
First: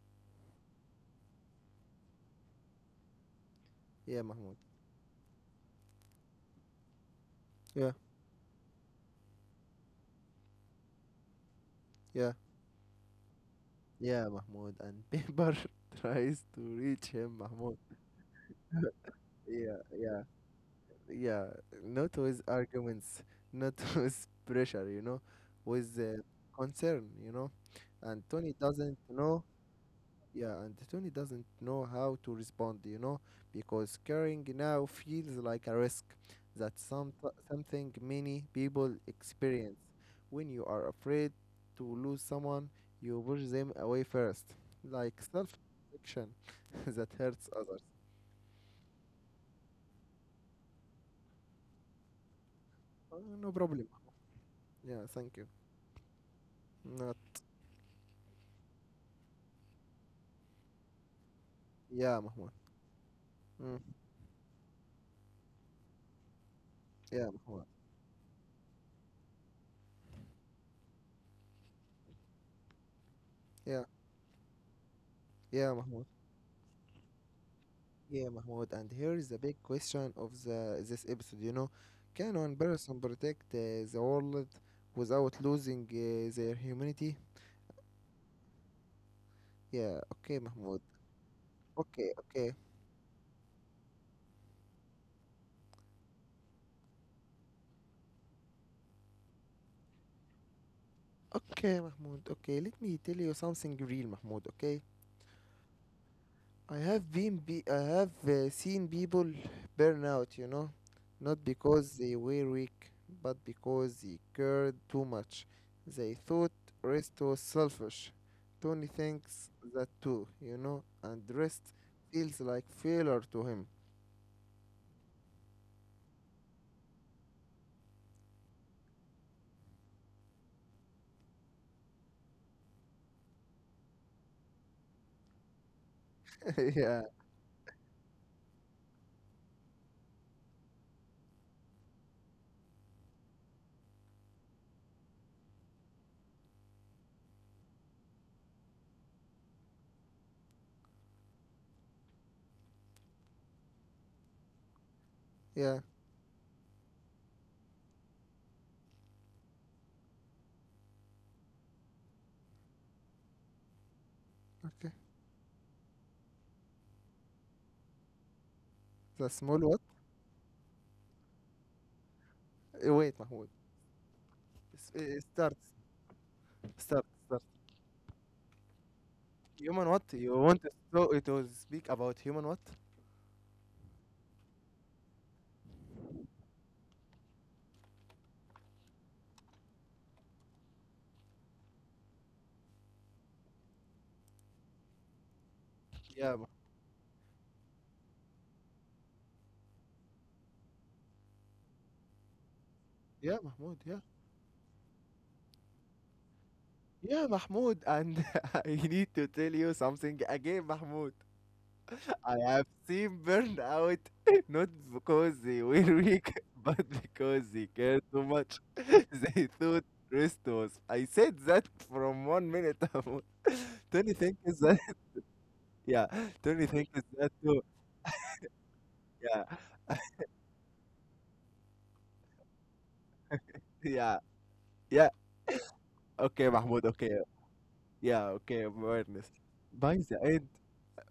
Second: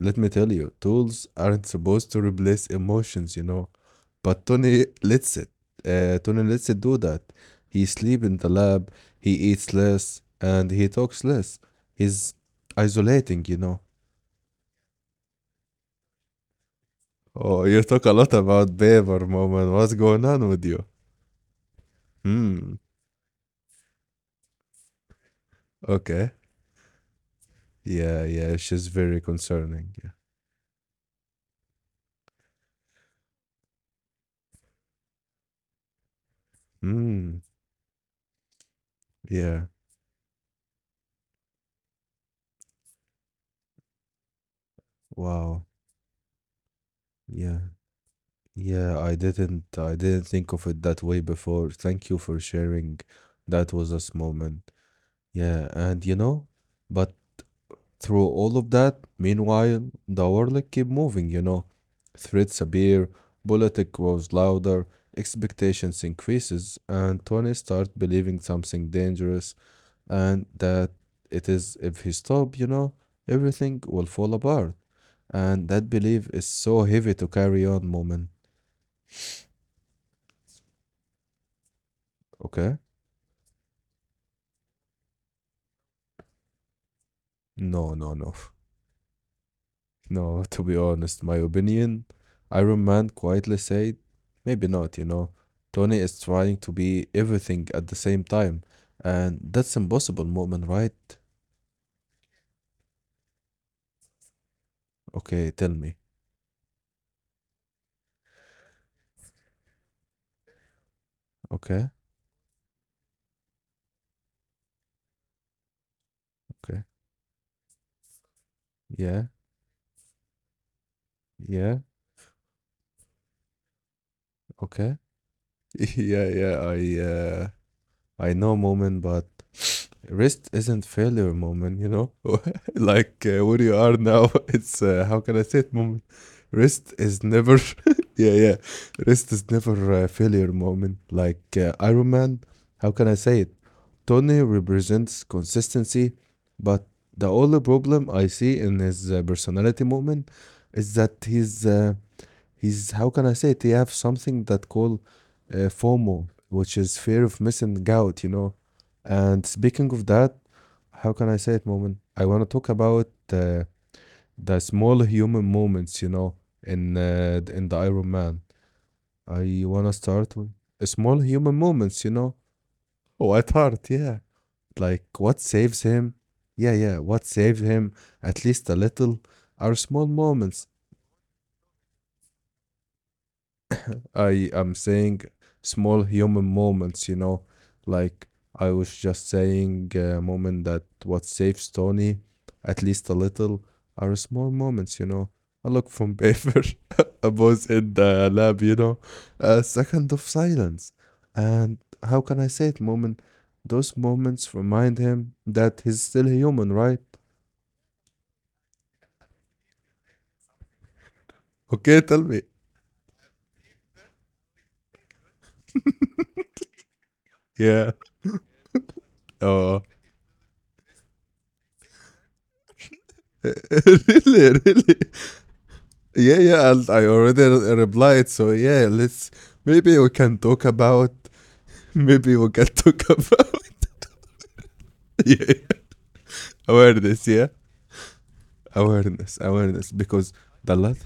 let me tell you, tools aren't supposed to replace emotions, you know. Yeah, But Mahmoud. Tony lets it. Tony lets it do that. He Yeah, sleep in the lab, he eats less, and he talks less. yeah, He's isolating, you know. yeah, Mahmoud. And Pepper tries to reach him, Oh, Mahmoud. you talk a lot about Baber moment. Yeah, What's yeah. going on with you? Yeah, not with Hmm. arguments, not with pressure, you know, with Okay. concern, you know. And Yeah, Tony yeah. She's doesn't very know, concerning. Yeah. Yeah, and Tony doesn't know how to respond, you know, because caring now feels like a risk. That's Hmm. something many people Yeah. experience. When you are afraid to lose someone, you push them away first, like Wow. self-protection that hurts Yeah. others. Yeah. I didn't think of it that way before. Thank you for sharing. No That problem. was a moment. Yeah, thank you. Yeah. And you know, Not but through all of that, meanwhile, the world kept moving, you know. yeah, Mahmoud. Threats appear, Mm. politics grows louder, expectations increases, and Yeah, Tony Mahmoud. starts believing something dangerous and that it is if he stop, you know, everything Yeah, will fall apart. And yeah, that Mahmoud. belief is so heavy to carry on, Yeah, moment. Mahmoud. And here is the big question of the this episode. You know, can one Okay? person protect the world without losing their humanity? No, no, no. Yeah. Okay, No, to be Mahmoud. honest, my opinion, Okay, okay, Iron Man quietly said, maybe not, you know. Tony is trying to be everything at the same time, and that's impossible, Moment, right? okay, Mahmoud. Okay, let me tell you something real, Mahmoud. Okay. Okay, tell me. I have seen people burn out, you know, not Okay, because they were weak, but because they cared too much. They thought okay. rest was selfish. Tony Yeah, thinks that too, you know, and rest yeah, feels like failure to him. okay. Yeah, yeah, I know Moment, but rest isn't failure moment, you know? Like where you are now, it's how can I say it moment? Yeah, Rest is never, yeah, yeah. Rest is never a failure moment. Like Iron Man, how can I say it? Tony represents consistency, but the only problem I see in his personality moment is that he's how can I say it? He have something that called yeah, FOMO, which is fear of missing out, you know. And speaking of that, how can I say it, moment? I want to talk about the okay. small human moments, you know, in the Iron Man. The small I what? want to start with small human moments, you know. Wait, Oh, Mahmoud. at heart, yeah. S- Like eh, what Start, saves him? Yeah, start, yeah. What start. saves him? At least a little Human what? are small You want to moments. so it was speak about human what? I am saying small human moments, you know, like I was just saying a moment that what saves Tony, at least a little, are small moments, you know. A look from Yeah, paper, a pause in the lab, you know, a second of silence. And how can I say it, moment? yeah, Mahmoud. Those Yeah. moments remind him that he's still human, right? Yeah, Mahmoud, and I need to tell you something again, Mahmoud. Okay, tell I me. have seen burnout not because they were weak, but because they cared Yeah. too much. They thought Oh, rest was. I said that from one minute, Mahmoud. Tony thinks really, that, really. yeah, Yeah, Tony yeah. thinks I that already too. Replied. So yeah, let's Yeah, maybe we can talk about maybe we can talk about yeah, yeah. yeah, Okay, Mahmoud, okay. awareness. Yeah, Yeah, okay, awareness. awareness, awareness. By the Because end, the lot.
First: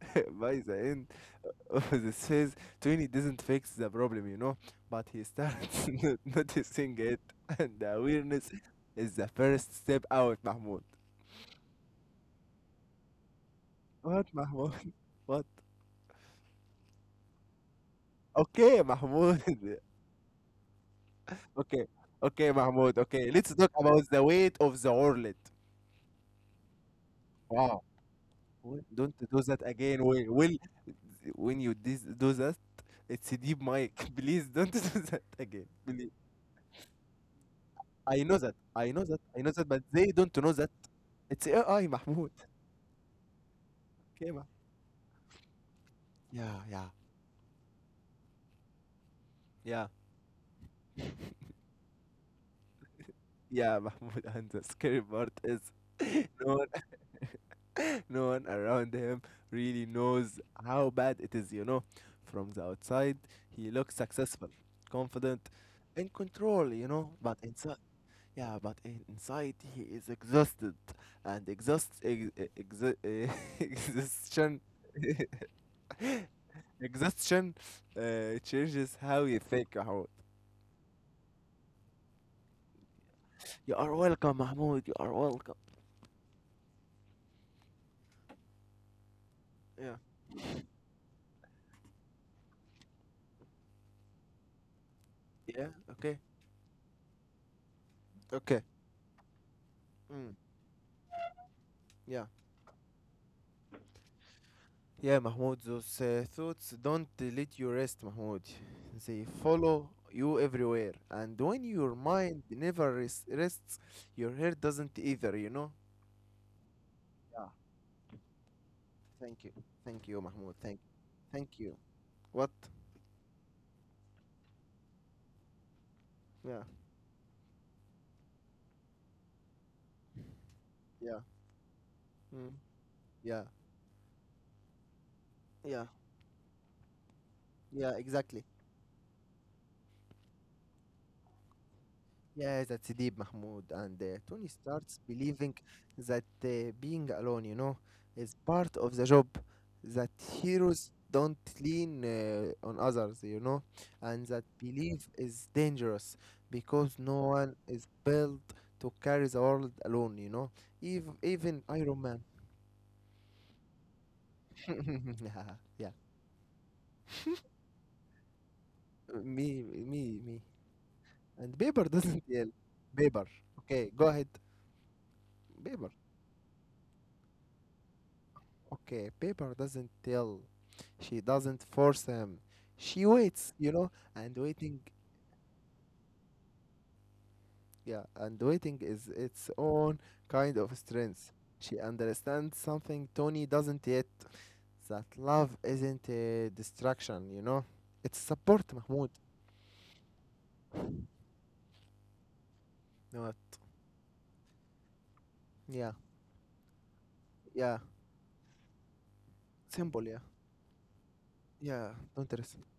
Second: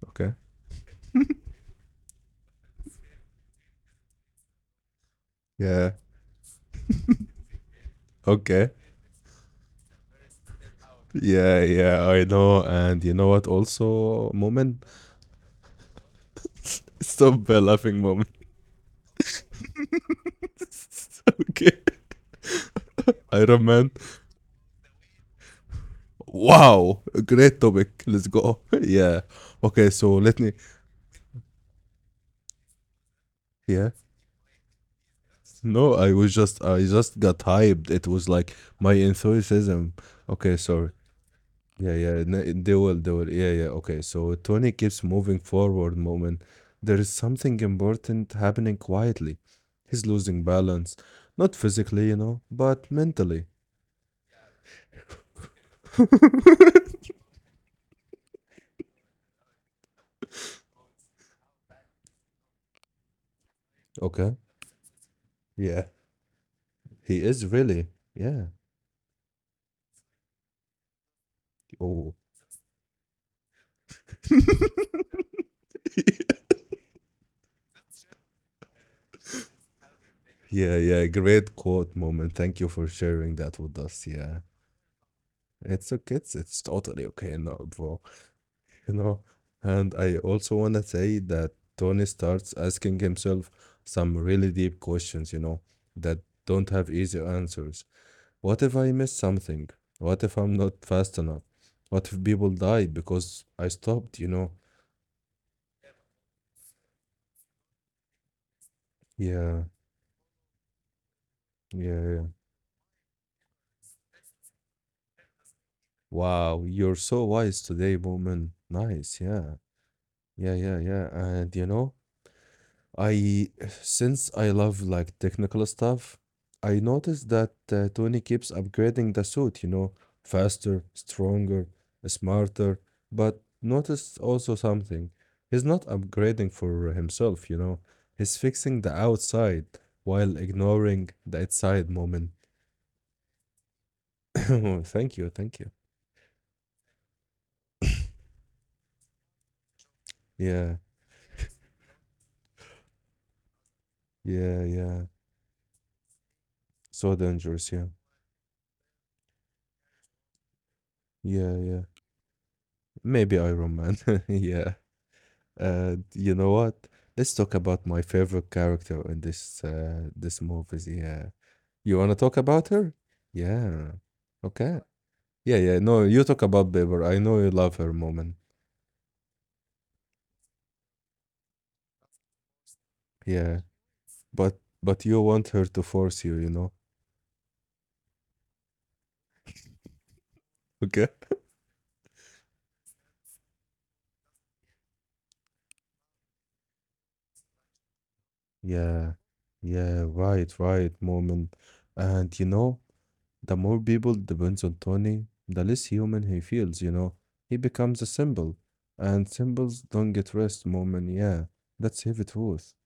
Okay. by the end, this says Tony doesn't fix the problem, you know, but he starts Yeah. No- noticing it, and the awareness Okay. is the first step out, Mahmoud. Yeah, yeah. I know. And you know what? What, Also, moment. Mahmoud? What? Stop laughing, moment. Okay, Mahmoud. okay. Okay, okay, Mahmoud. Okay, Iron let's talk Man. about the weight of the wallet. Wow, great Wow. topic. Let's go. Wait, yeah. don't do that Okay. again. So let me. Will when you do that, it's a deep Yeah. mic. Please don't do that again. No, Please. I just got hyped. It was I know like that. my I know that. I know that, but enthusiasm. they don't Okay, know that. sorry. It's Yeah, AI, yeah. Mahmoud. They will, they will. Yeah, yeah. Okay. So Okay, Keba. Tony keeps moving forward moment. Yeah, yeah, There is something important happening quietly. yeah, He's losing balance. Not physically, you know, but mentally. yeah. Mahmoud, and the scary part is no one, no one around him really knows how bad it is. You know, from the outside, he looks Okay. successful, confident, Yeah. in control. You know, He but is inside, really. Yeah. yeah, but inside he is exhausted, and Oh. Ex, exhaustion, exhaustion, changes how you think, Mahmoud. Yeah, yeah. Great quote moment. Thank you for sharing that with You are us. Yeah. welcome, Mahmoud. You are welcome. It's okay. It's totally okay now, bro. You know, and Yeah. I also want to say that Tony starts asking himself some really deep questions, you know, Yeah. that Okay. don't have easy answers. What Okay. if I miss something? What if Mm. I'm not fast enough? What if Yeah. people died because I stopped, you know? Yeah, Mahmoud, those thoughts don't let you rest, Mahmoud. They Yeah, follow you everywhere. And when yeah, your yeah. mind never rests, your head doesn't either, you know? Wow, you're so wise today, woman. Nice. Thank Yeah, you. Thank you, yeah, Mahmoud. yeah, yeah. And you Thank you. know, What? I since I love like technical stuff, Yeah. I noticed that Tony keeps upgrading the suit, you know, faster, Yeah. stronger, Mm. smarter, but Yeah. noticed also something. He's not Yeah. upgrading for himself, you know. Yeah, He's exactly. fixing the outside while ignoring the inside moment. Yeah, that's deep, Mahmoud. And Tony starts Thank you, thank believing you. that being alone, you know, is part of the job, that Yeah, heroes don't lean on others, you know, and that yeah, yeah. belief is dangerous because So no one dangerous, yeah. is built to carry the world alone, you know, even, Yeah, even yeah. Iron Man. Maybe Iron Man. Yeah. Yeah, yeah. You know what? Let's talk about my favorite character in this Me, me, me. movie. Yeah, And Bieber you wanna doesn't talk yell. about her? Bieber. Okay, Yeah. go ahead. Okay. Yeah, Bieber. yeah. No, you talk about Bieber. I know you love her, Moment. Okay, paper doesn't tell. She doesn't force him. She waits, Yeah, you know, and but waiting, but you want her to force you, you know? yeah, and waiting is its own kind of Okay. strength. She understands something Tony doesn't yet, that love isn't a distraction, you know. It's support, Yeah, Mahmoud. yeah. Right, right, Moment. And you know. No, The more people depends on Tony, the less yeah, human he feels, you know. He yeah, becomes a symbol, and symbols simple, don't yeah, get rest moment. Yeah, yeah, that's heavy don't stress. truth.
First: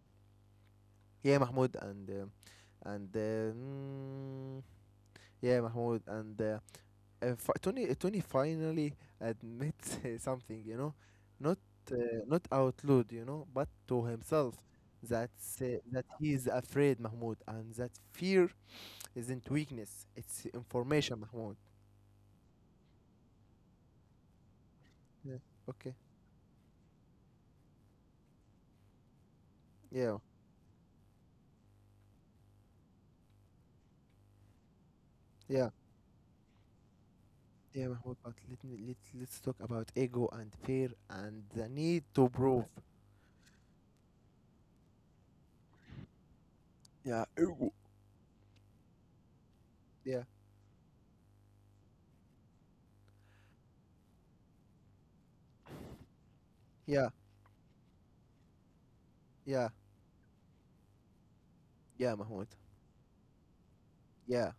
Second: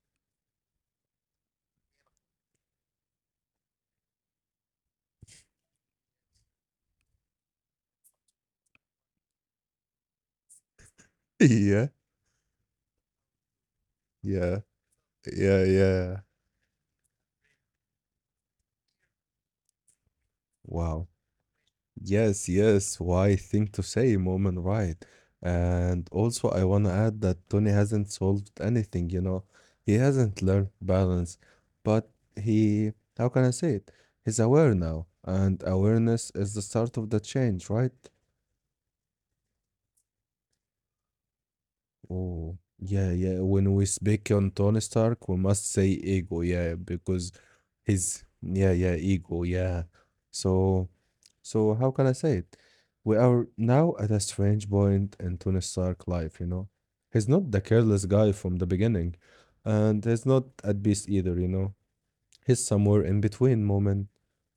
Yeah, Mahmoud, yeah, Mahmoud, and Tony finally admits something, you know, not Yeah, not out loud, you know, but to himself yeah, that yeah, that yeah. he is afraid, Mahmoud, and that fear isn't weakness; it's Wow. information, Mahmoud. Yes, yes. Why thing to say, moment, right? Yeah. Okay. And also, I want to add that Tony hasn't solved anything, you know. He Yeah. hasn't learned balance, but he, how can I say it? He's aware now, and Yeah. awareness is the start of the change, Yeah, right? Mahmoud. But let me let let's talk about ego and fear and the need to Oh, prove. yeah, yeah. When we speak on Tony Stark, we must say ego, yeah, Yeah. because Ego. his, yeah, yeah, ego, yeah. Yeah. So, so how can I say it? We are now at a strange point in Tony Stark life, you know. Yeah. He's not the careless guy from the beginning, Yeah. and he's not at peace either, you know. Yeah, Mahmoud. He's somewhere in between moment. Yeah.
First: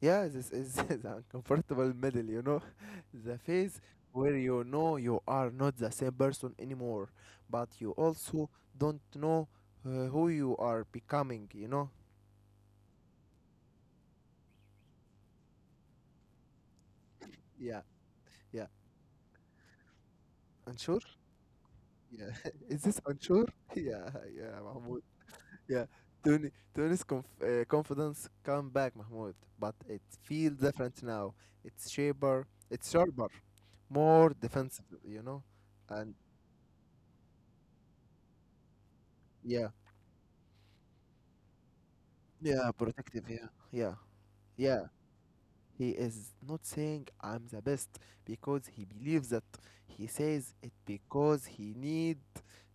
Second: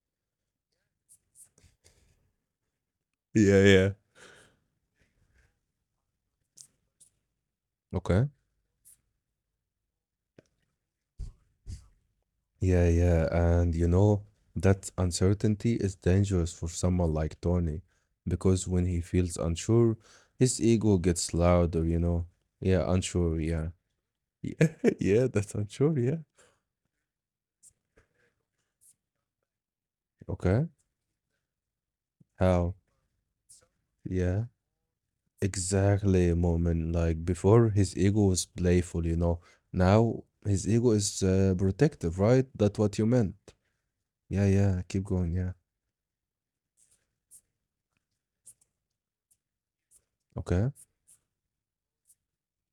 Yeah, this is the uncomfortable middle, you know, the Yeah, phase yeah. where you know you are not the same person anymore, but you Okay. also don't know who you are becoming, you know? Yeah, yeah, and you know, that uncertainty is dangerous for someone like Yeah, Tony yeah. because when he feels unsure, his ego Unsure? gets louder, you know. Yeah. Is Yeah, this unsure, unsure? yeah. Yeah, yeah, Yeah, Mahmoud. yeah, that's Yeah. unsure, yeah. Tony's confidence come back, Mahmoud, but it feels Okay. different now. It's sharper, How? More Yeah, defensive, you know? And exactly, moment. Like before, his ego was playful, you know. yeah, Now his ego is protective, right? yeah, That's what you protective, meant. yeah, yeah. Yeah, Yeah, yeah, keep going, yeah. he is not saying I'm the best because he believes that. He says it Okay. because he need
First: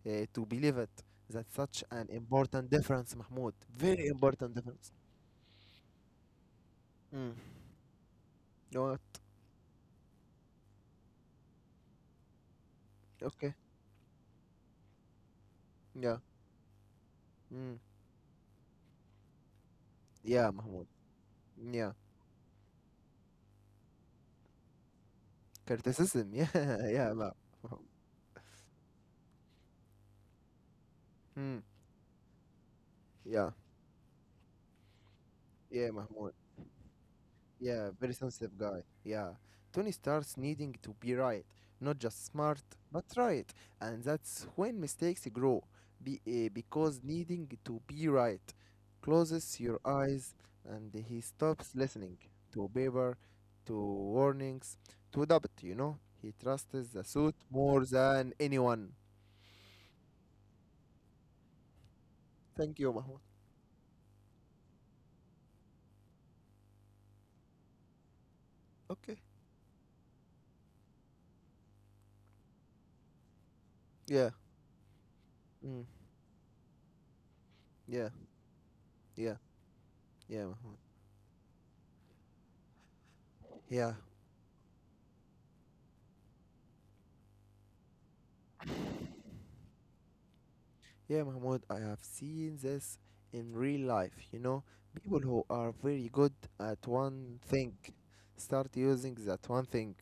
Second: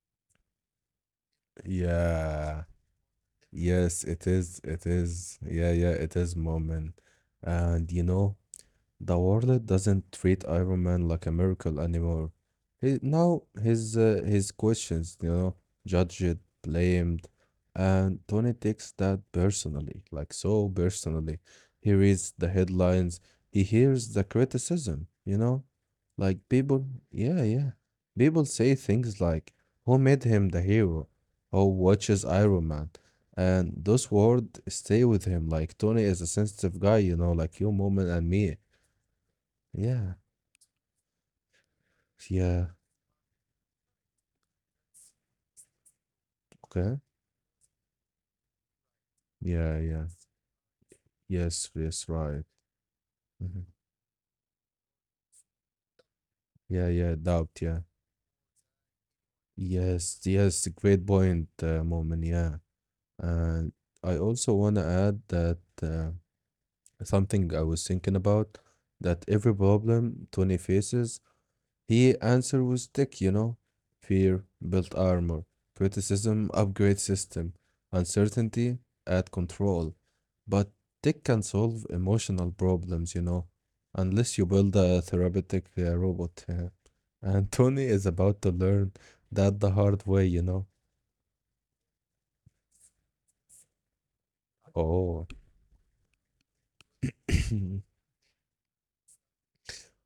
to believe it. That's such an Yeah. important difference, Mahmoud. Yes, Very it important is. It difference. is. Yeah, yeah, it is moment. Mm. And you know, Oh, the world doesn't treat Iron Man like a miracle anymore. He, now okay. His questions, you know, Yeah. judged, blamed, Mm. and Tony takes that personally, like Yeah, so Mahmoud. personally. He Yeah. reads the headlines, he hears the criticism, you know, Criticism. like Yeah, people, yeah, yeah, yeah, Mahmoud. people say things like, "Who made him the hero?" Mm. Who watches Iron Man? Yeah. And those words stay with him. Like Yeah, Tony is a Mahmoud. sensitive guy, you know, like you, Yeah, Moment, very and me. sensitive guy. Yeah. Tony Yeah, starts needing to be right, not just smart, yeah, but right. And that's when mistakes grow, okay. because needing to be right closes Yeah, your yeah. eyes and he Yes, stops yes, listening right. to paper, Mhm. to warnings, to doubt, you know? He trusts Yeah, the yeah, suit doubt, yeah. more than anyone. Yes, yes, great point, Moment. Yeah. Thank you, Mahmoud. And I also want to add that something I was thinking about Okay. that every problem 20 faces. He answered with tech, you know. Yeah. Fear built armor, Mm. criticism upgrade system, Yeah. uncertainty add Yeah. control. Yeah, But Mahmoud. tech can solve emotional problems, you know, Yeah. unless you build a therapeutic robot. Yeah. And Tony is about to learn that the hard way, you know. Yeah, Mahmoud, I have seen this in real life. You know, people Oh, who are very good at one thing start using that one thing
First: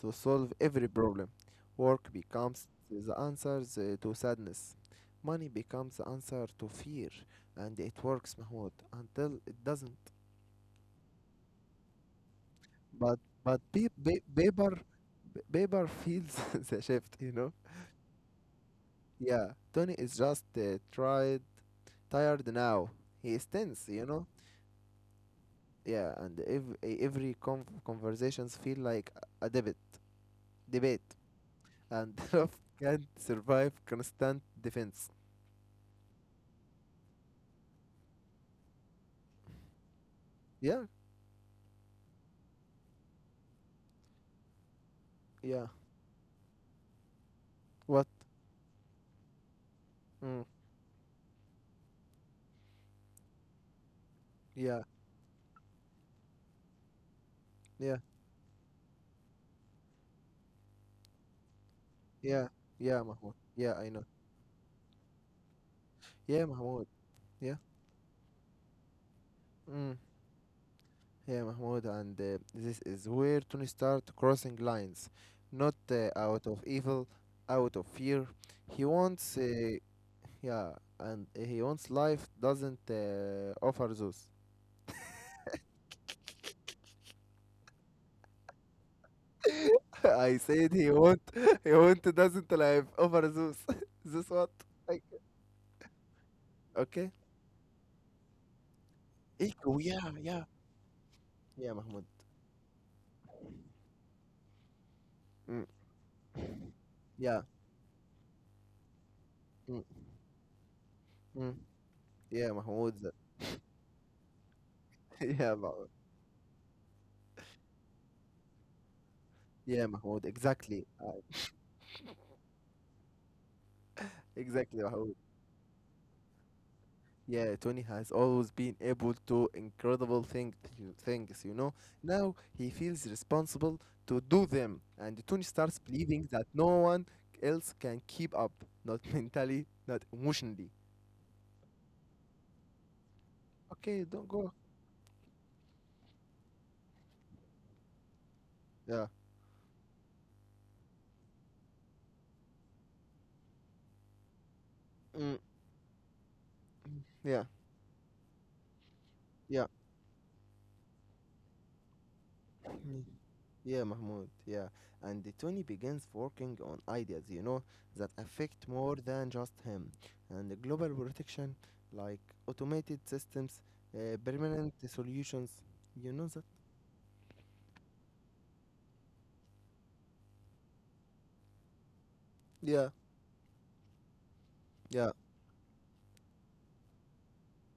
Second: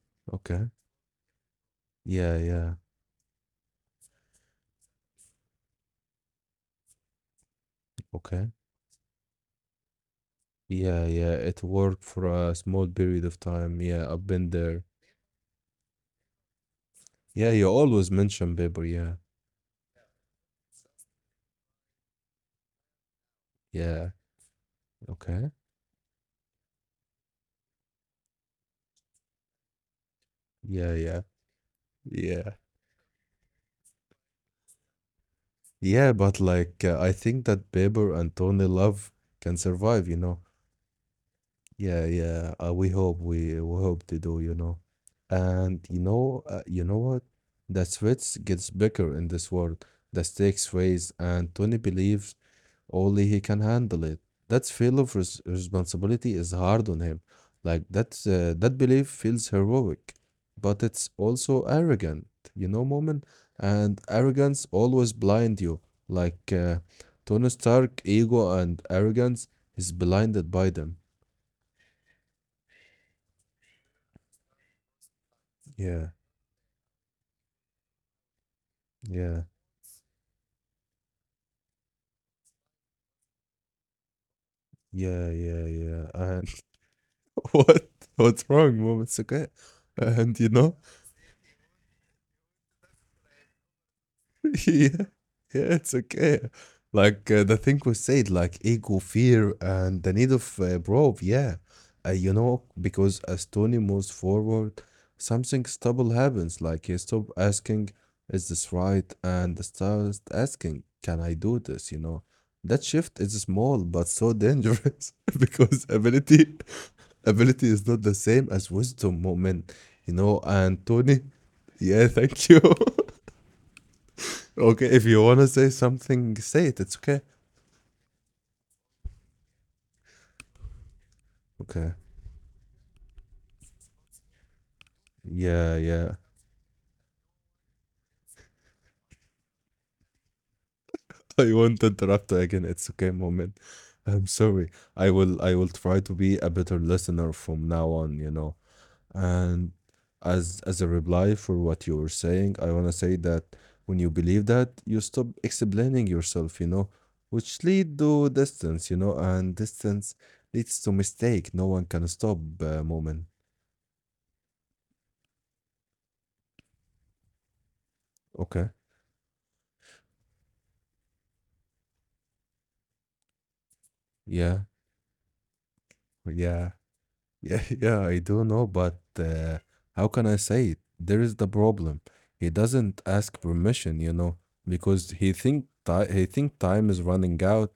to solve okay. every problem. Work Yeah, becomes yeah. the answer to sadness. Money becomes the answer to fear, and it works, Okay. Mahmoud, until it doesn't. Yeah, yeah. It worked for a small But period of but time. pe- Yeah, I've pe- been paper there. paper feels the shift. You Yeah, know. you always mention paper. Yeah, Yeah, Tony is just tried tired now. He is tense, you yeah. know. Okay. Yeah, and every conversations feel like a debate Yeah, debate yeah, and yeah. love can't survive constant defense. Yeah, but like I think that Bieber and Tony Love can survive, you know. Yeah, Yeah, yeah. We hope to do, you know. yeah. And you know what? The What? threats gets bigger in this world. The Mm, stakes raise, and Tony believes only he can handle it. That yeah, feel of responsibility is hard on him. Like yeah, that's that belief feels heroic, but it's also arrogant, yeah, you know, yeah, Moment. Mahmoud, yeah, I And know. arrogance always blind you. Like Yeah, Mahmoud, Tony yeah, Stark, ego and arrogance is mm, blinded by them. yeah, Mahmoud, and this is where Tony start crossing lines not Yeah, out of evil, out of fear. He wants yeah, yeah, and he wants life doesn't offer those. yeah, yeah, yeah. And what? What's wrong, Moment? It's okay. And I you said know. he won't he won't doesn't live over Zeus. Zeus what? Yeah, Like yeah, it's okay. okay. Like the thing we said, like ego, fear, Eco, and yeah, the need yeah. of proof. Yeah, Yeah, Mahmoud. You know, because as Tony moves forward, Mm, something stable happens. Like he yeah. stops asking, "Is this right?" and Mm, starts asking, "Can I mm. do this?" You know, Yeah, that Mahmoud. That— shift is small but so dangerous Yeah, because Mahmoud. Ability is not the same as wisdom moment. Yeah, You Mahmoud. know, and Exactly. Tony, yeah, thank you. Exactly, Okay, if Mahmoud. you want to say something, say it. It's okay. Yeah, Tony has always been able to incredible things, you know. Okay. Now he feels responsible to do them, and Tony Yeah, starts yeah. believing that no one else can keep up, not mentally, not emotionally. I won't interrupt again. It's okay, moment. Okay, I'm don't go. sorry. I will try to be a better listener from now on, you know. Yeah. And as a reply for what you were saying, I want to say that when you believe that, you stop Mm, explaining yourself, you know, yeah, which lead to distance, you know, and yeah, distance leads to mistake. No one can stop mm, moment. yeah, Mahmoud, yeah. And Tony begins working on ideas, you know, that affect Okay. more than just him. And the global protection, like automated systems, permanent Yeah. solutions, you know that? Yeah. Yeah, yeah, I do know, but how can I say it? There is the problem. He Yeah, doesn't ask permission, you know, yeah, because he think time is running out.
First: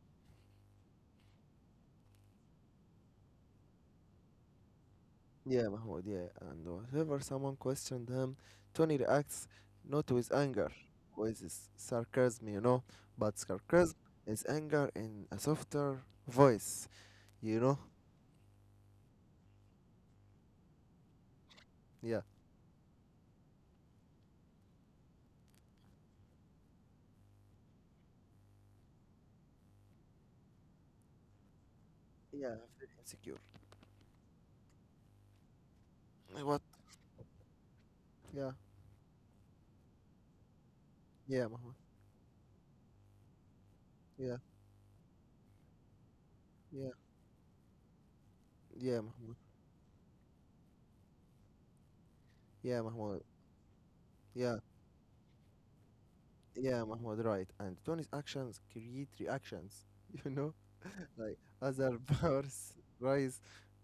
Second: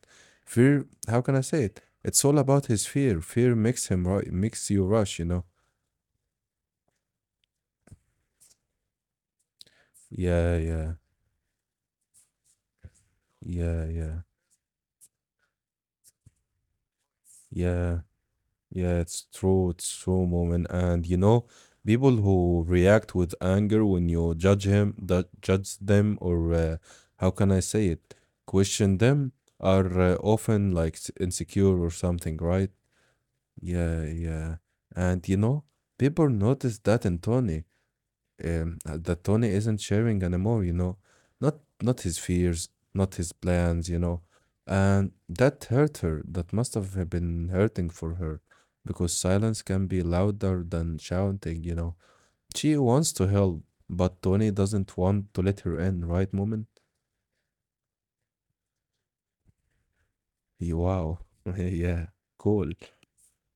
Fear, how can I say it? It's all about his fear. Fear makes him ru makes you rush, you know. yeah, Mahmoud, yeah. And whenever someone questioned him, Tony reacts not with Yeah, anger, yeah, with his sarcasm, you know, but yeah, sarcasm yeah, is anger in a softer voice, you know? yeah. Yeah, it's true. It's true, moment. And you know, Yeah. people who react with anger when you judge him, that judge them, or how can I say it, question them, are often like insecure or something, Yeah, right? very insecure. Yeah, yeah. And you know, people What? notice that in Tony Yeah, that Tony isn't sharing anymore, you know, yeah, not Mahmoud. not his fears, not his plans, you know, Yeah, and that hurt her. That must yeah, have been hurting for her, yeah, because Mahmoud. silence can be louder than shouting, you know. Yeah, She Mahmoud. wants to help, but Yeah, Tony doesn't want to let her in, right, yeah, Moment? Mahmoud. Right. And Tony's actions create reactions. You know, like Wow, other yeah, powers cool, rise,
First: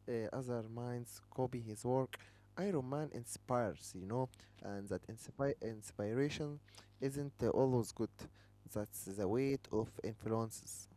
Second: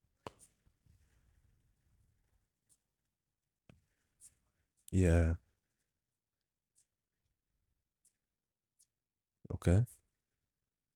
other minds copy his work. Iron Man inspires, you know, and that yeah, inspiration isn't always good. That's the weight okay, of influences.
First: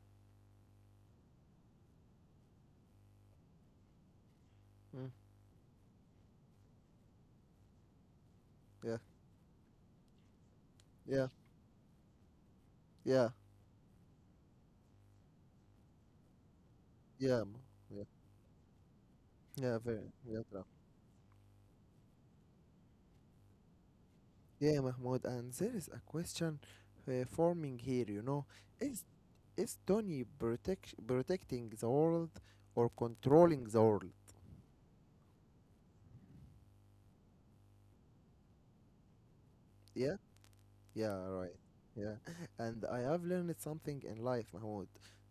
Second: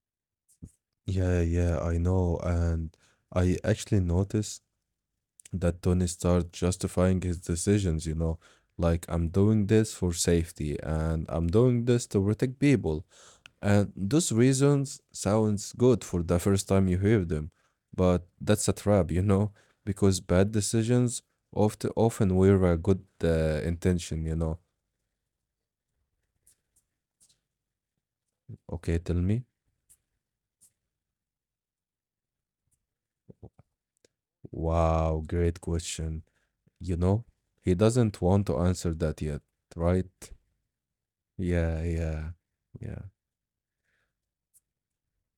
yeah, yeah, I know, and I actually noticed Mm. that Tony starts justifying his decisions, you know, Yeah, like I'm doing this for safety and yeah, I'm doing this to protect people. yeah, And those reasons sounds good for the first time you hear them, yeah, Mahmoud, but yeah, that's a trap, you know, yeah, because very, bad yeah, decisions often wear a good intention, you know. Yeah, Mahmoud, and there is a question forming here, you know. Okay, Is tell me. is Tony protecting the world or controlling the world? Wow, great question. You know, he doesn't want to answer that yet, right? Yeah? Yeah, right. Yeah, Yeah. yeah, And yeah. I have learned something in life, Mahmoud.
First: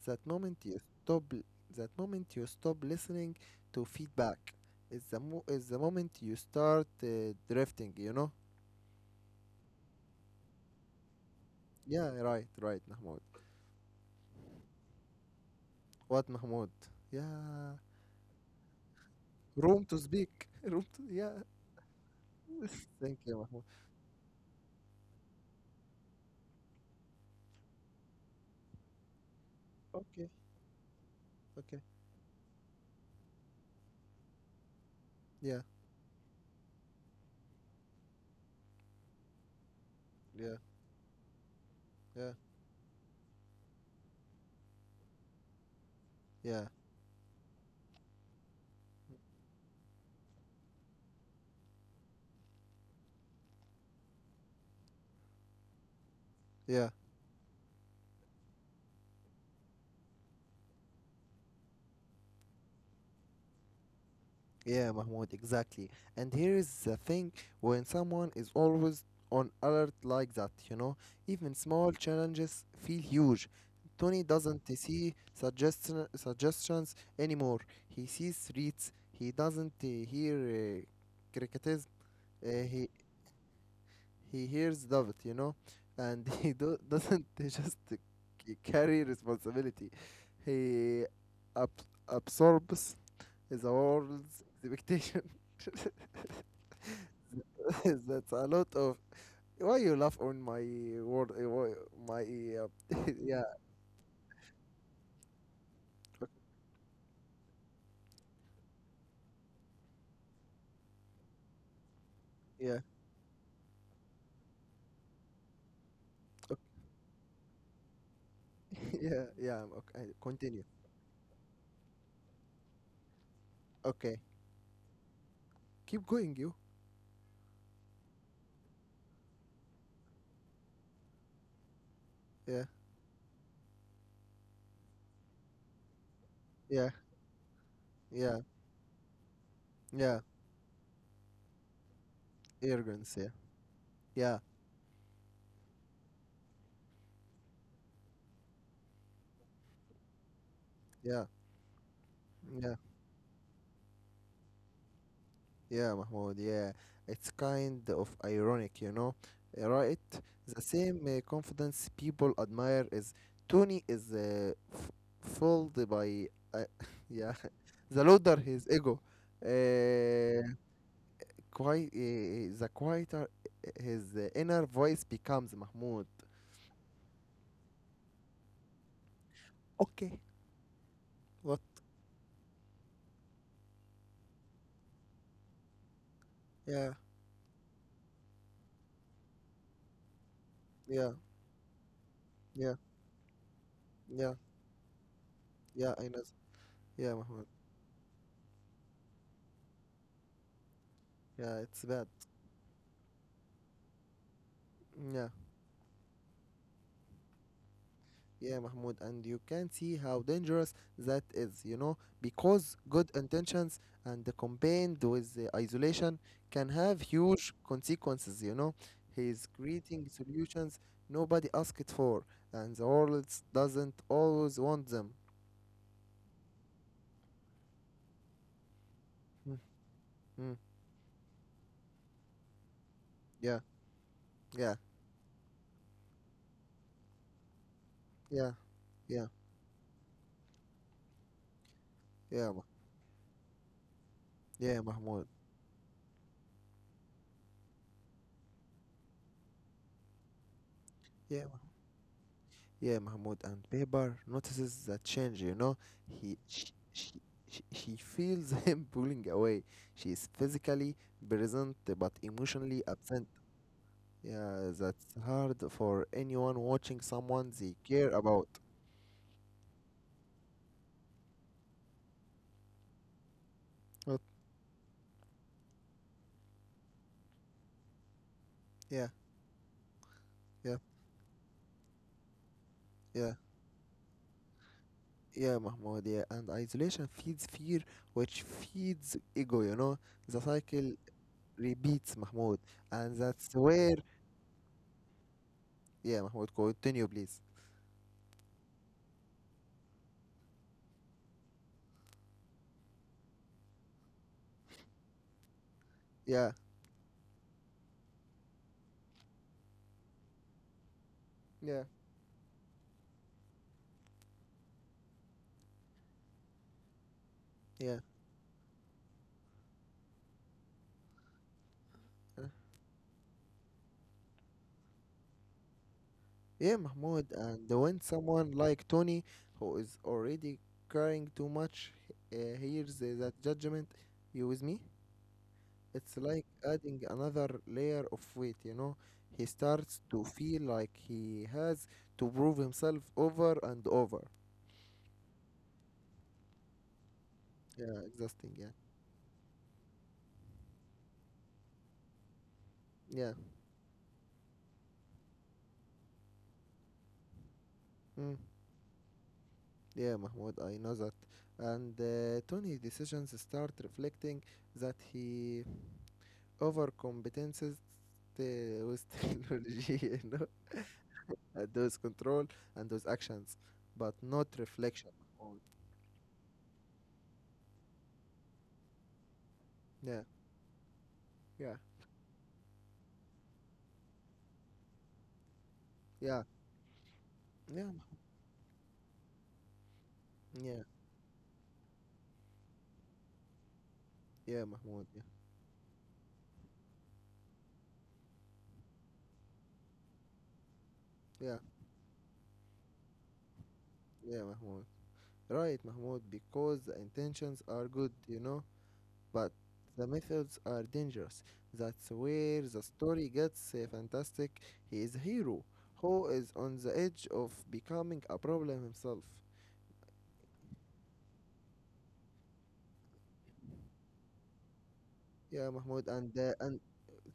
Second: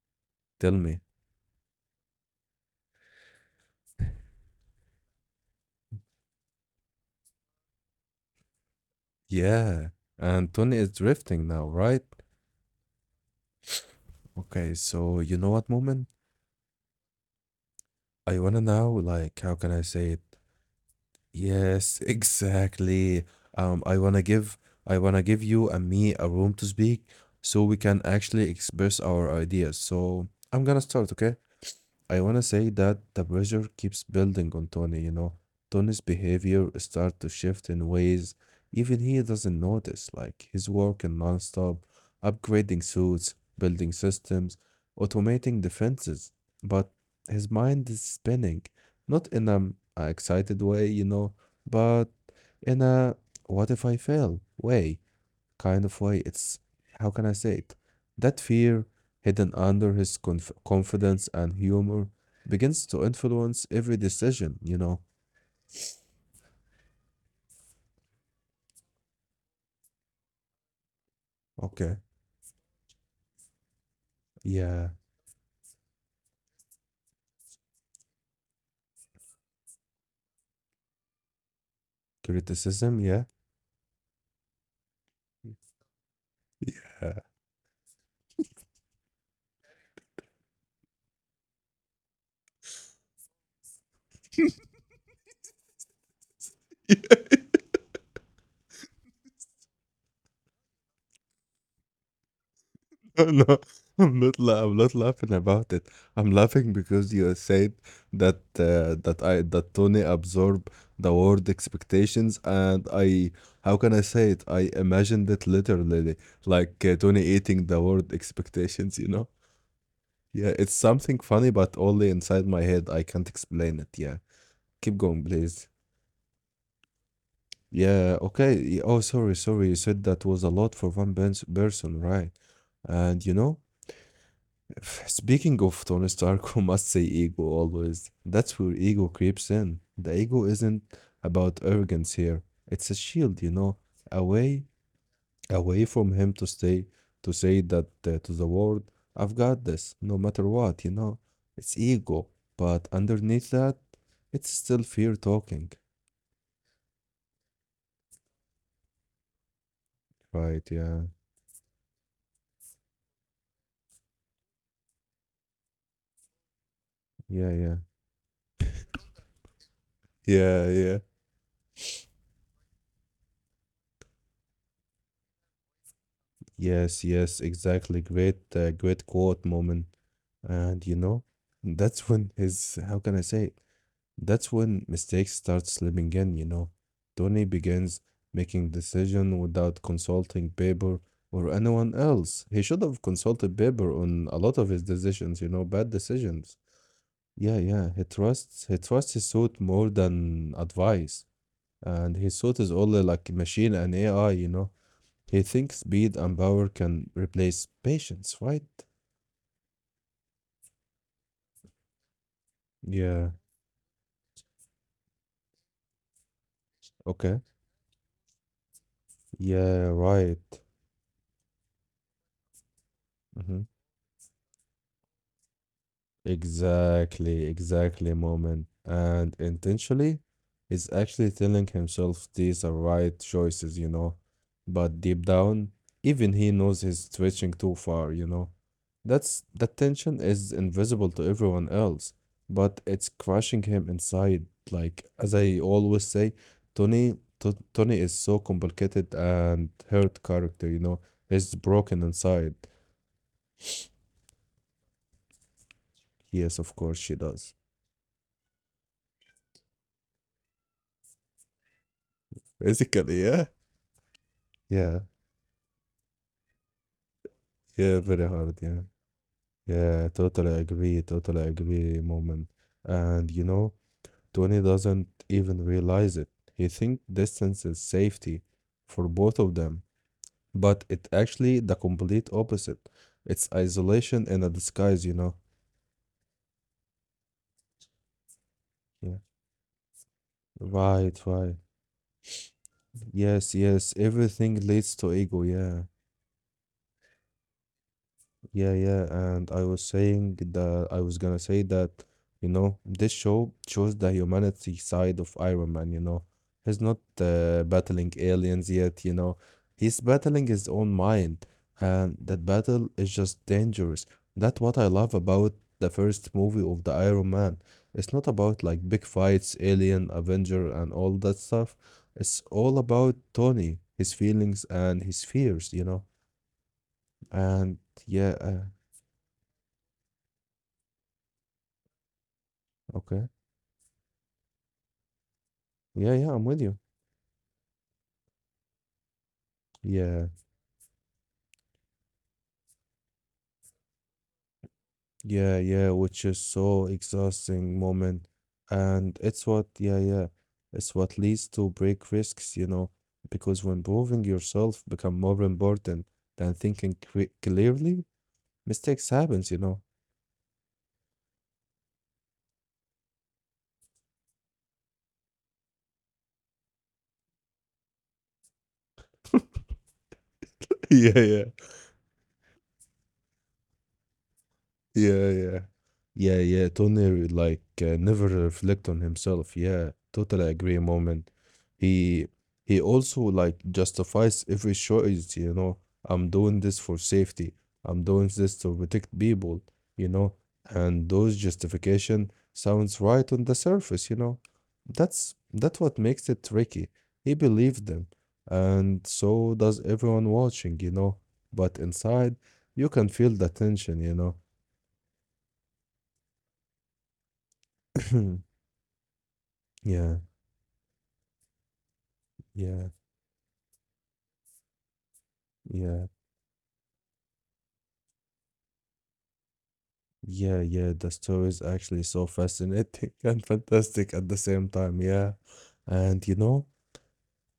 That moment Tell you me. stop l- that moment you stop listening to feedback is is the moment you start drifting, you know? Yeah, and Tony is drifting now, right? Yeah, right, right, Mahmoud. Okay, so you know what, moment? What, Mahmoud? Yeah. I wanna now, like, how can I Room say to it? speak. Room to, yeah. Yes, exactly. Thank you, Um, Mahmoud. I wanna give, I wanna give you and me a room to speak, so we can actually express our ideas. So Okay, I'm gonna start, okay? okay. I want to say that the pressure keeps building on Tony, you know. Yeah, Tony's behavior starts to shift in ways even he doesn't notice, like his yeah, work in nonstop, yeah, upgrading suits, building systems, automating defenses. yeah, But his mind is spinning, not in an excited way, you know, but in a what if I fail way kind of way. It's how yeah, can I say it? That fear hidden under his confidence and humor begins to influence every decision, you know. yeah, Mahmoud, exactly. And here is the thing when someone is always on alert like that, you know, even Okay. small challenges feel huge. Tony doesn't Yeah. see suggestions anymore. He sees threats. He doesn't hear criticism. Uh, Criticism, he yeah. he hears David, you know, and he Yeah. doesn't just carry responsibility. He ab- absorbs the world's expectation. That's a lot of. Why you laugh on my word? Why- My No, yeah, I'm not laughing about it. I'm ok- laughing because you said that that I that Tony absorbed the word expectations and yeah, I how can I say it? I imagined it literally, ok- like Tony eating the word expectations, you know? yeah, yeah. I'm Okay, Yeah, it's continue. something funny, but only inside my head. I can't explain it. Yeah. Okay, Keep going, please. keep going. You. Yeah, okay. Oh, sorry, sorry. You said that was a lot for one person, right? Yeah, And you know, speaking of Tony Stark, who must say yeah, ego always. That's yeah, where ego creeps in. The yeah. ego isn't about arrogance here. It's a shield, Arrogance. you Yeah, know, a yeah, way away from him to stay to say that to the world, I've got this no matter what, you know. yeah, It's ego, but yeah. underneath that, it's still fear talking. Yeah, Mahmoud, yeah. It's kind of ironic, you know, right? Right. The Yeah, same confidence people admire is Tony is f fooled by, uh, yeah, yeah, yeah, the louder his ego, yeah, uh, yeah. The quieter his inner voice becomes, Mahmoud. Yes, yes, exactly. Great great quote, moment. Okay, And you know, what? that's when his, how can I say, that's when mistakes start slipping in, you know. Yeah, Tony begins making decision without consulting Baber yeah, or anyone else. He should have yeah, consulted Baber on a lot yeah, of his decisions, you know, bad yeah, I decisions. know. Yeah, Yeah, Mahmoud. yeah. He trusts his suit more than advice. Yeah, it's And bad. his suit is only like machine and AI, you know. Yeah. He thinks speed and power can replace patience, right? Yeah, Mahmoud, and you can see how dangerous that is, you know, because Yeah. good intentions and the combined with the isolation can have Okay. huge consequences, you know. He is Yeah, creating right. solutions nobody asked for, and the world Mm-hmm. doesn't always want them. Exactly, exactly, moment. And Mm, intentionally, mm, he's actually telling himself these are right choices, yeah, you know. yeah, But deep down, even he knows he's stretching too far, you know. yeah, That's, yeah, that tension is invisible to everyone else, yeah, but Ma- it's crushing him inside. yeah, Like as Mahmoud. I always say, Tony, T Tony is so complicated and hurt character, you know. Yeah, He's broken inside. Yeah, Mahmoud, and Pepper notices the change, you know. He Yes, of course she, she does. She feels him pulling away. She is physically present but emotionally Basically, absent. yeah. Yeah, Yeah. that's hard for anyone watching someone they Yeah, very care hard. about. Yeah, yeah, totally agree. Totally agree, moment. And you know, But Tony doesn't even realize it. He think distance is safety for yeah, both of them, yeah, but it actually the complete opposite. It's yeah, isolation in a disguise, you know. yeah, Mahmoud, yeah. And isolation feeds fear, which Yeah. feeds ego, you know. The cycle Right, right. repeats, Mahmoud. And Yes, that's yes. where, Everything leads to ego. Yeah. yeah, Mahmoud, continue, please. Yeah, yeah, and I was saying that I was gonna say that, you know, this show shows the humanity side of Iron Man, you know. Yeah, He's not battling aliens yet, you know. He's battling his own mind, yeah, and that battle is just dangerous. That's what I love about the first movie of the Iron Man. It's yeah. not about like big fights, Alien, Avenger, and all that stuff. It's all about Tony, his feelings and his fears, you know. Yeah, Mahmoud, And and when yeah, someone like Tony, who is already caring too much, hears okay. That judgment, you with me? Yeah, yeah, It's I'm with like you. adding another layer of weight, you know? He starts Yeah, to feel like he has to prove himself over and over. yeah, yeah, which is so exhausting, Yeah, moment. exhausting, yeah. And it's what, yeah, yeah, it's what leads to break risks, you know, Yeah, because when proving yourself become more important than thinking clearly, mm. mistakes happens, you know. Yeah, Mahmoud, I know that. And Tony's decisions start reflecting that he overcompetences uh, with technology, you know? yeah, yeah. At those control and those actions, but not Yeah, reflection. yeah. Mahmoud. Yeah, yeah. Tony like never reflect on himself. Yeah, Yeah, totally agree, moment. yeah, He he also like justifies every choice, you know. I'm doing yeah, this for safety. I'm yeah, doing this to protect people, you know. yeah, And those justification sounds right on the surface, you know. yeah, Mahmoud. That's what makes it tricky. He believed them, and so does everyone watching, you know. Yeah, yeah, But inside, you can feel the tension, you know. yeah, Mahmoud. Right, Mahmoud, because the intentions are good, you know, but Yeah, the methods are dangerous. That's where yeah, the story gets fantastic. He is a hero yeah, who is on the edge of becoming a problem himself. yeah, yeah. The story is actually so fascinating and fantastic at the same time. Yeah. Yeah, And Mahmoud, you and know, uh, and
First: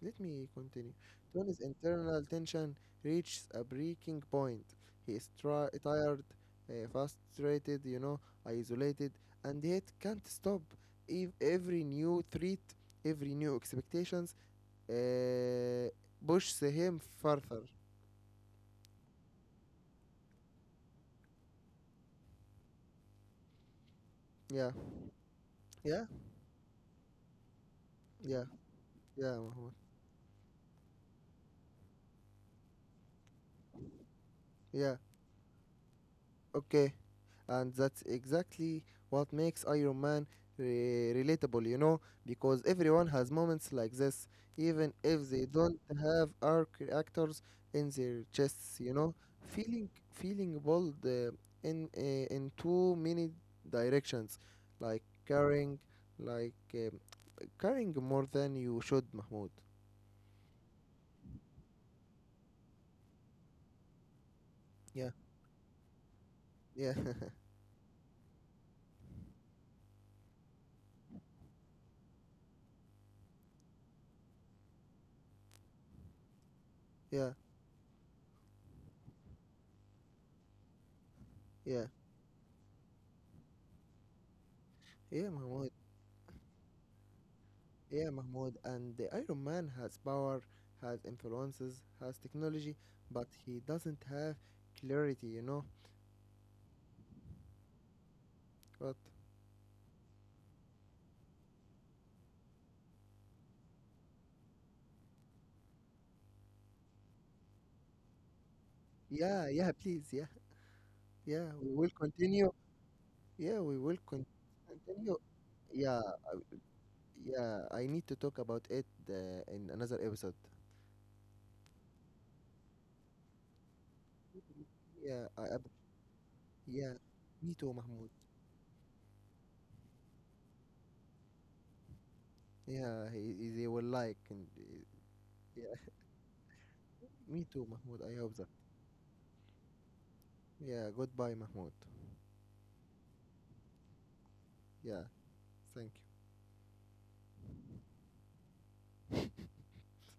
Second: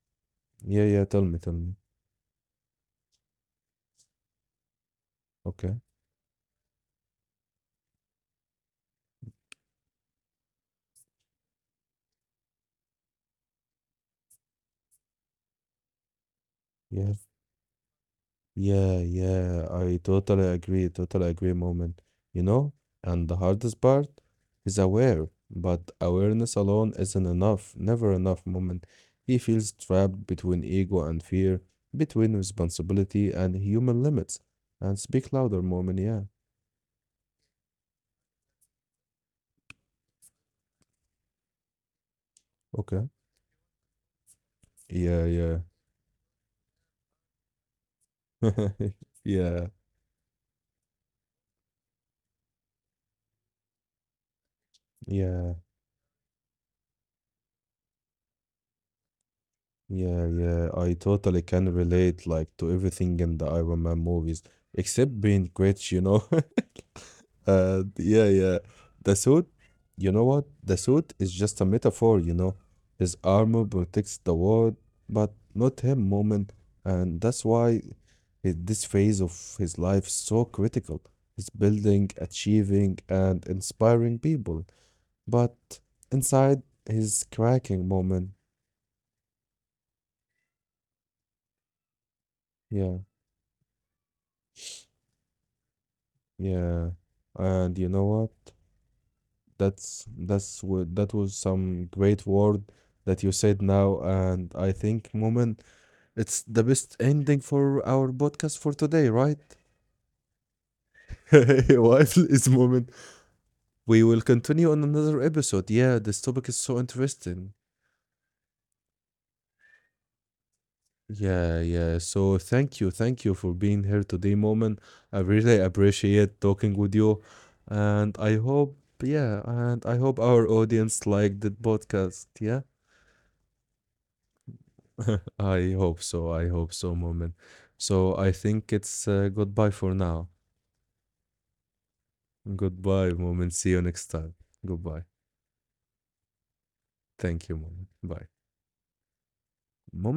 let me yeah, continue. yeah, tell me, tell Tony's me. internal tension reaches a breaking point. He is Okay. tired, frustrated, you know, isolated, and yet can't stop. Every new threat, every new expectations, uh, pushes him Yeah, further. yeah, yeah. I totally agree, moment. You know, and the hardest part Yeah, is aware, but yeah, awareness alone isn't enough, never yeah, enough, moment. yeah, He Mahmoud. feels trapped between ego and fear, between responsibility and human limits. Yeah, And speak louder, moment. Yeah. okay. and that's exactly what makes Iron Man relatable, you know, because everyone has Okay. moments like this, even if they Yeah, don't yeah. have arc actors in their chests, you know, Yeah, feeling bold in in too many directions, like carrying yeah, like um, carrying more than you should, Mahmoud. yeah, yeah. I totally can relate like to everything in the Iron Man movies, Yeah, except being Gretsch, you know. yeah, Yeah, yeah. The suit, you know what? The suit is just a metaphor, you know. His armor protects the world, but not him, moment, and yeah, that's why this phase of his life is so critical. He's yeah, building, achieving, and inspiring people. yeah, But Mahmoud. inside his cracking, Yeah, moment, Mahmoud, and the Iron Man has power, has influences, has technology, yeah, but he doesn't have clarity, you know? yeah. And you know what? But That's what, that was some great word that you said now, and I think, moment, it's the best ending for our podcast for today, yeah, right? yeah, please, yeah, yeah, we will Well, continue. moment. Yeah, We will continue on continue. another episode. Yeah, Yeah, this topic is so interesting. yeah, I need to talk about it in another episode. Yeah, yeah. So thank you for being here today, Moment. I Yeah, I, I, really appreciate talking yeah, with you, me too, Mahmoud. and I hope, yeah, and I hope our audience liked the podcast. Yeah, Yeah, they will like, and I yeah, hope so. I hope so, Moment. me too, Mahmoud. I So I hope that. think it's goodbye for now. Yeah, goodbye, Mahmoud. Goodbye, Moment. See you next time. Yeah, Goodbye. thank Thank you, Moment. Bye. you. Moment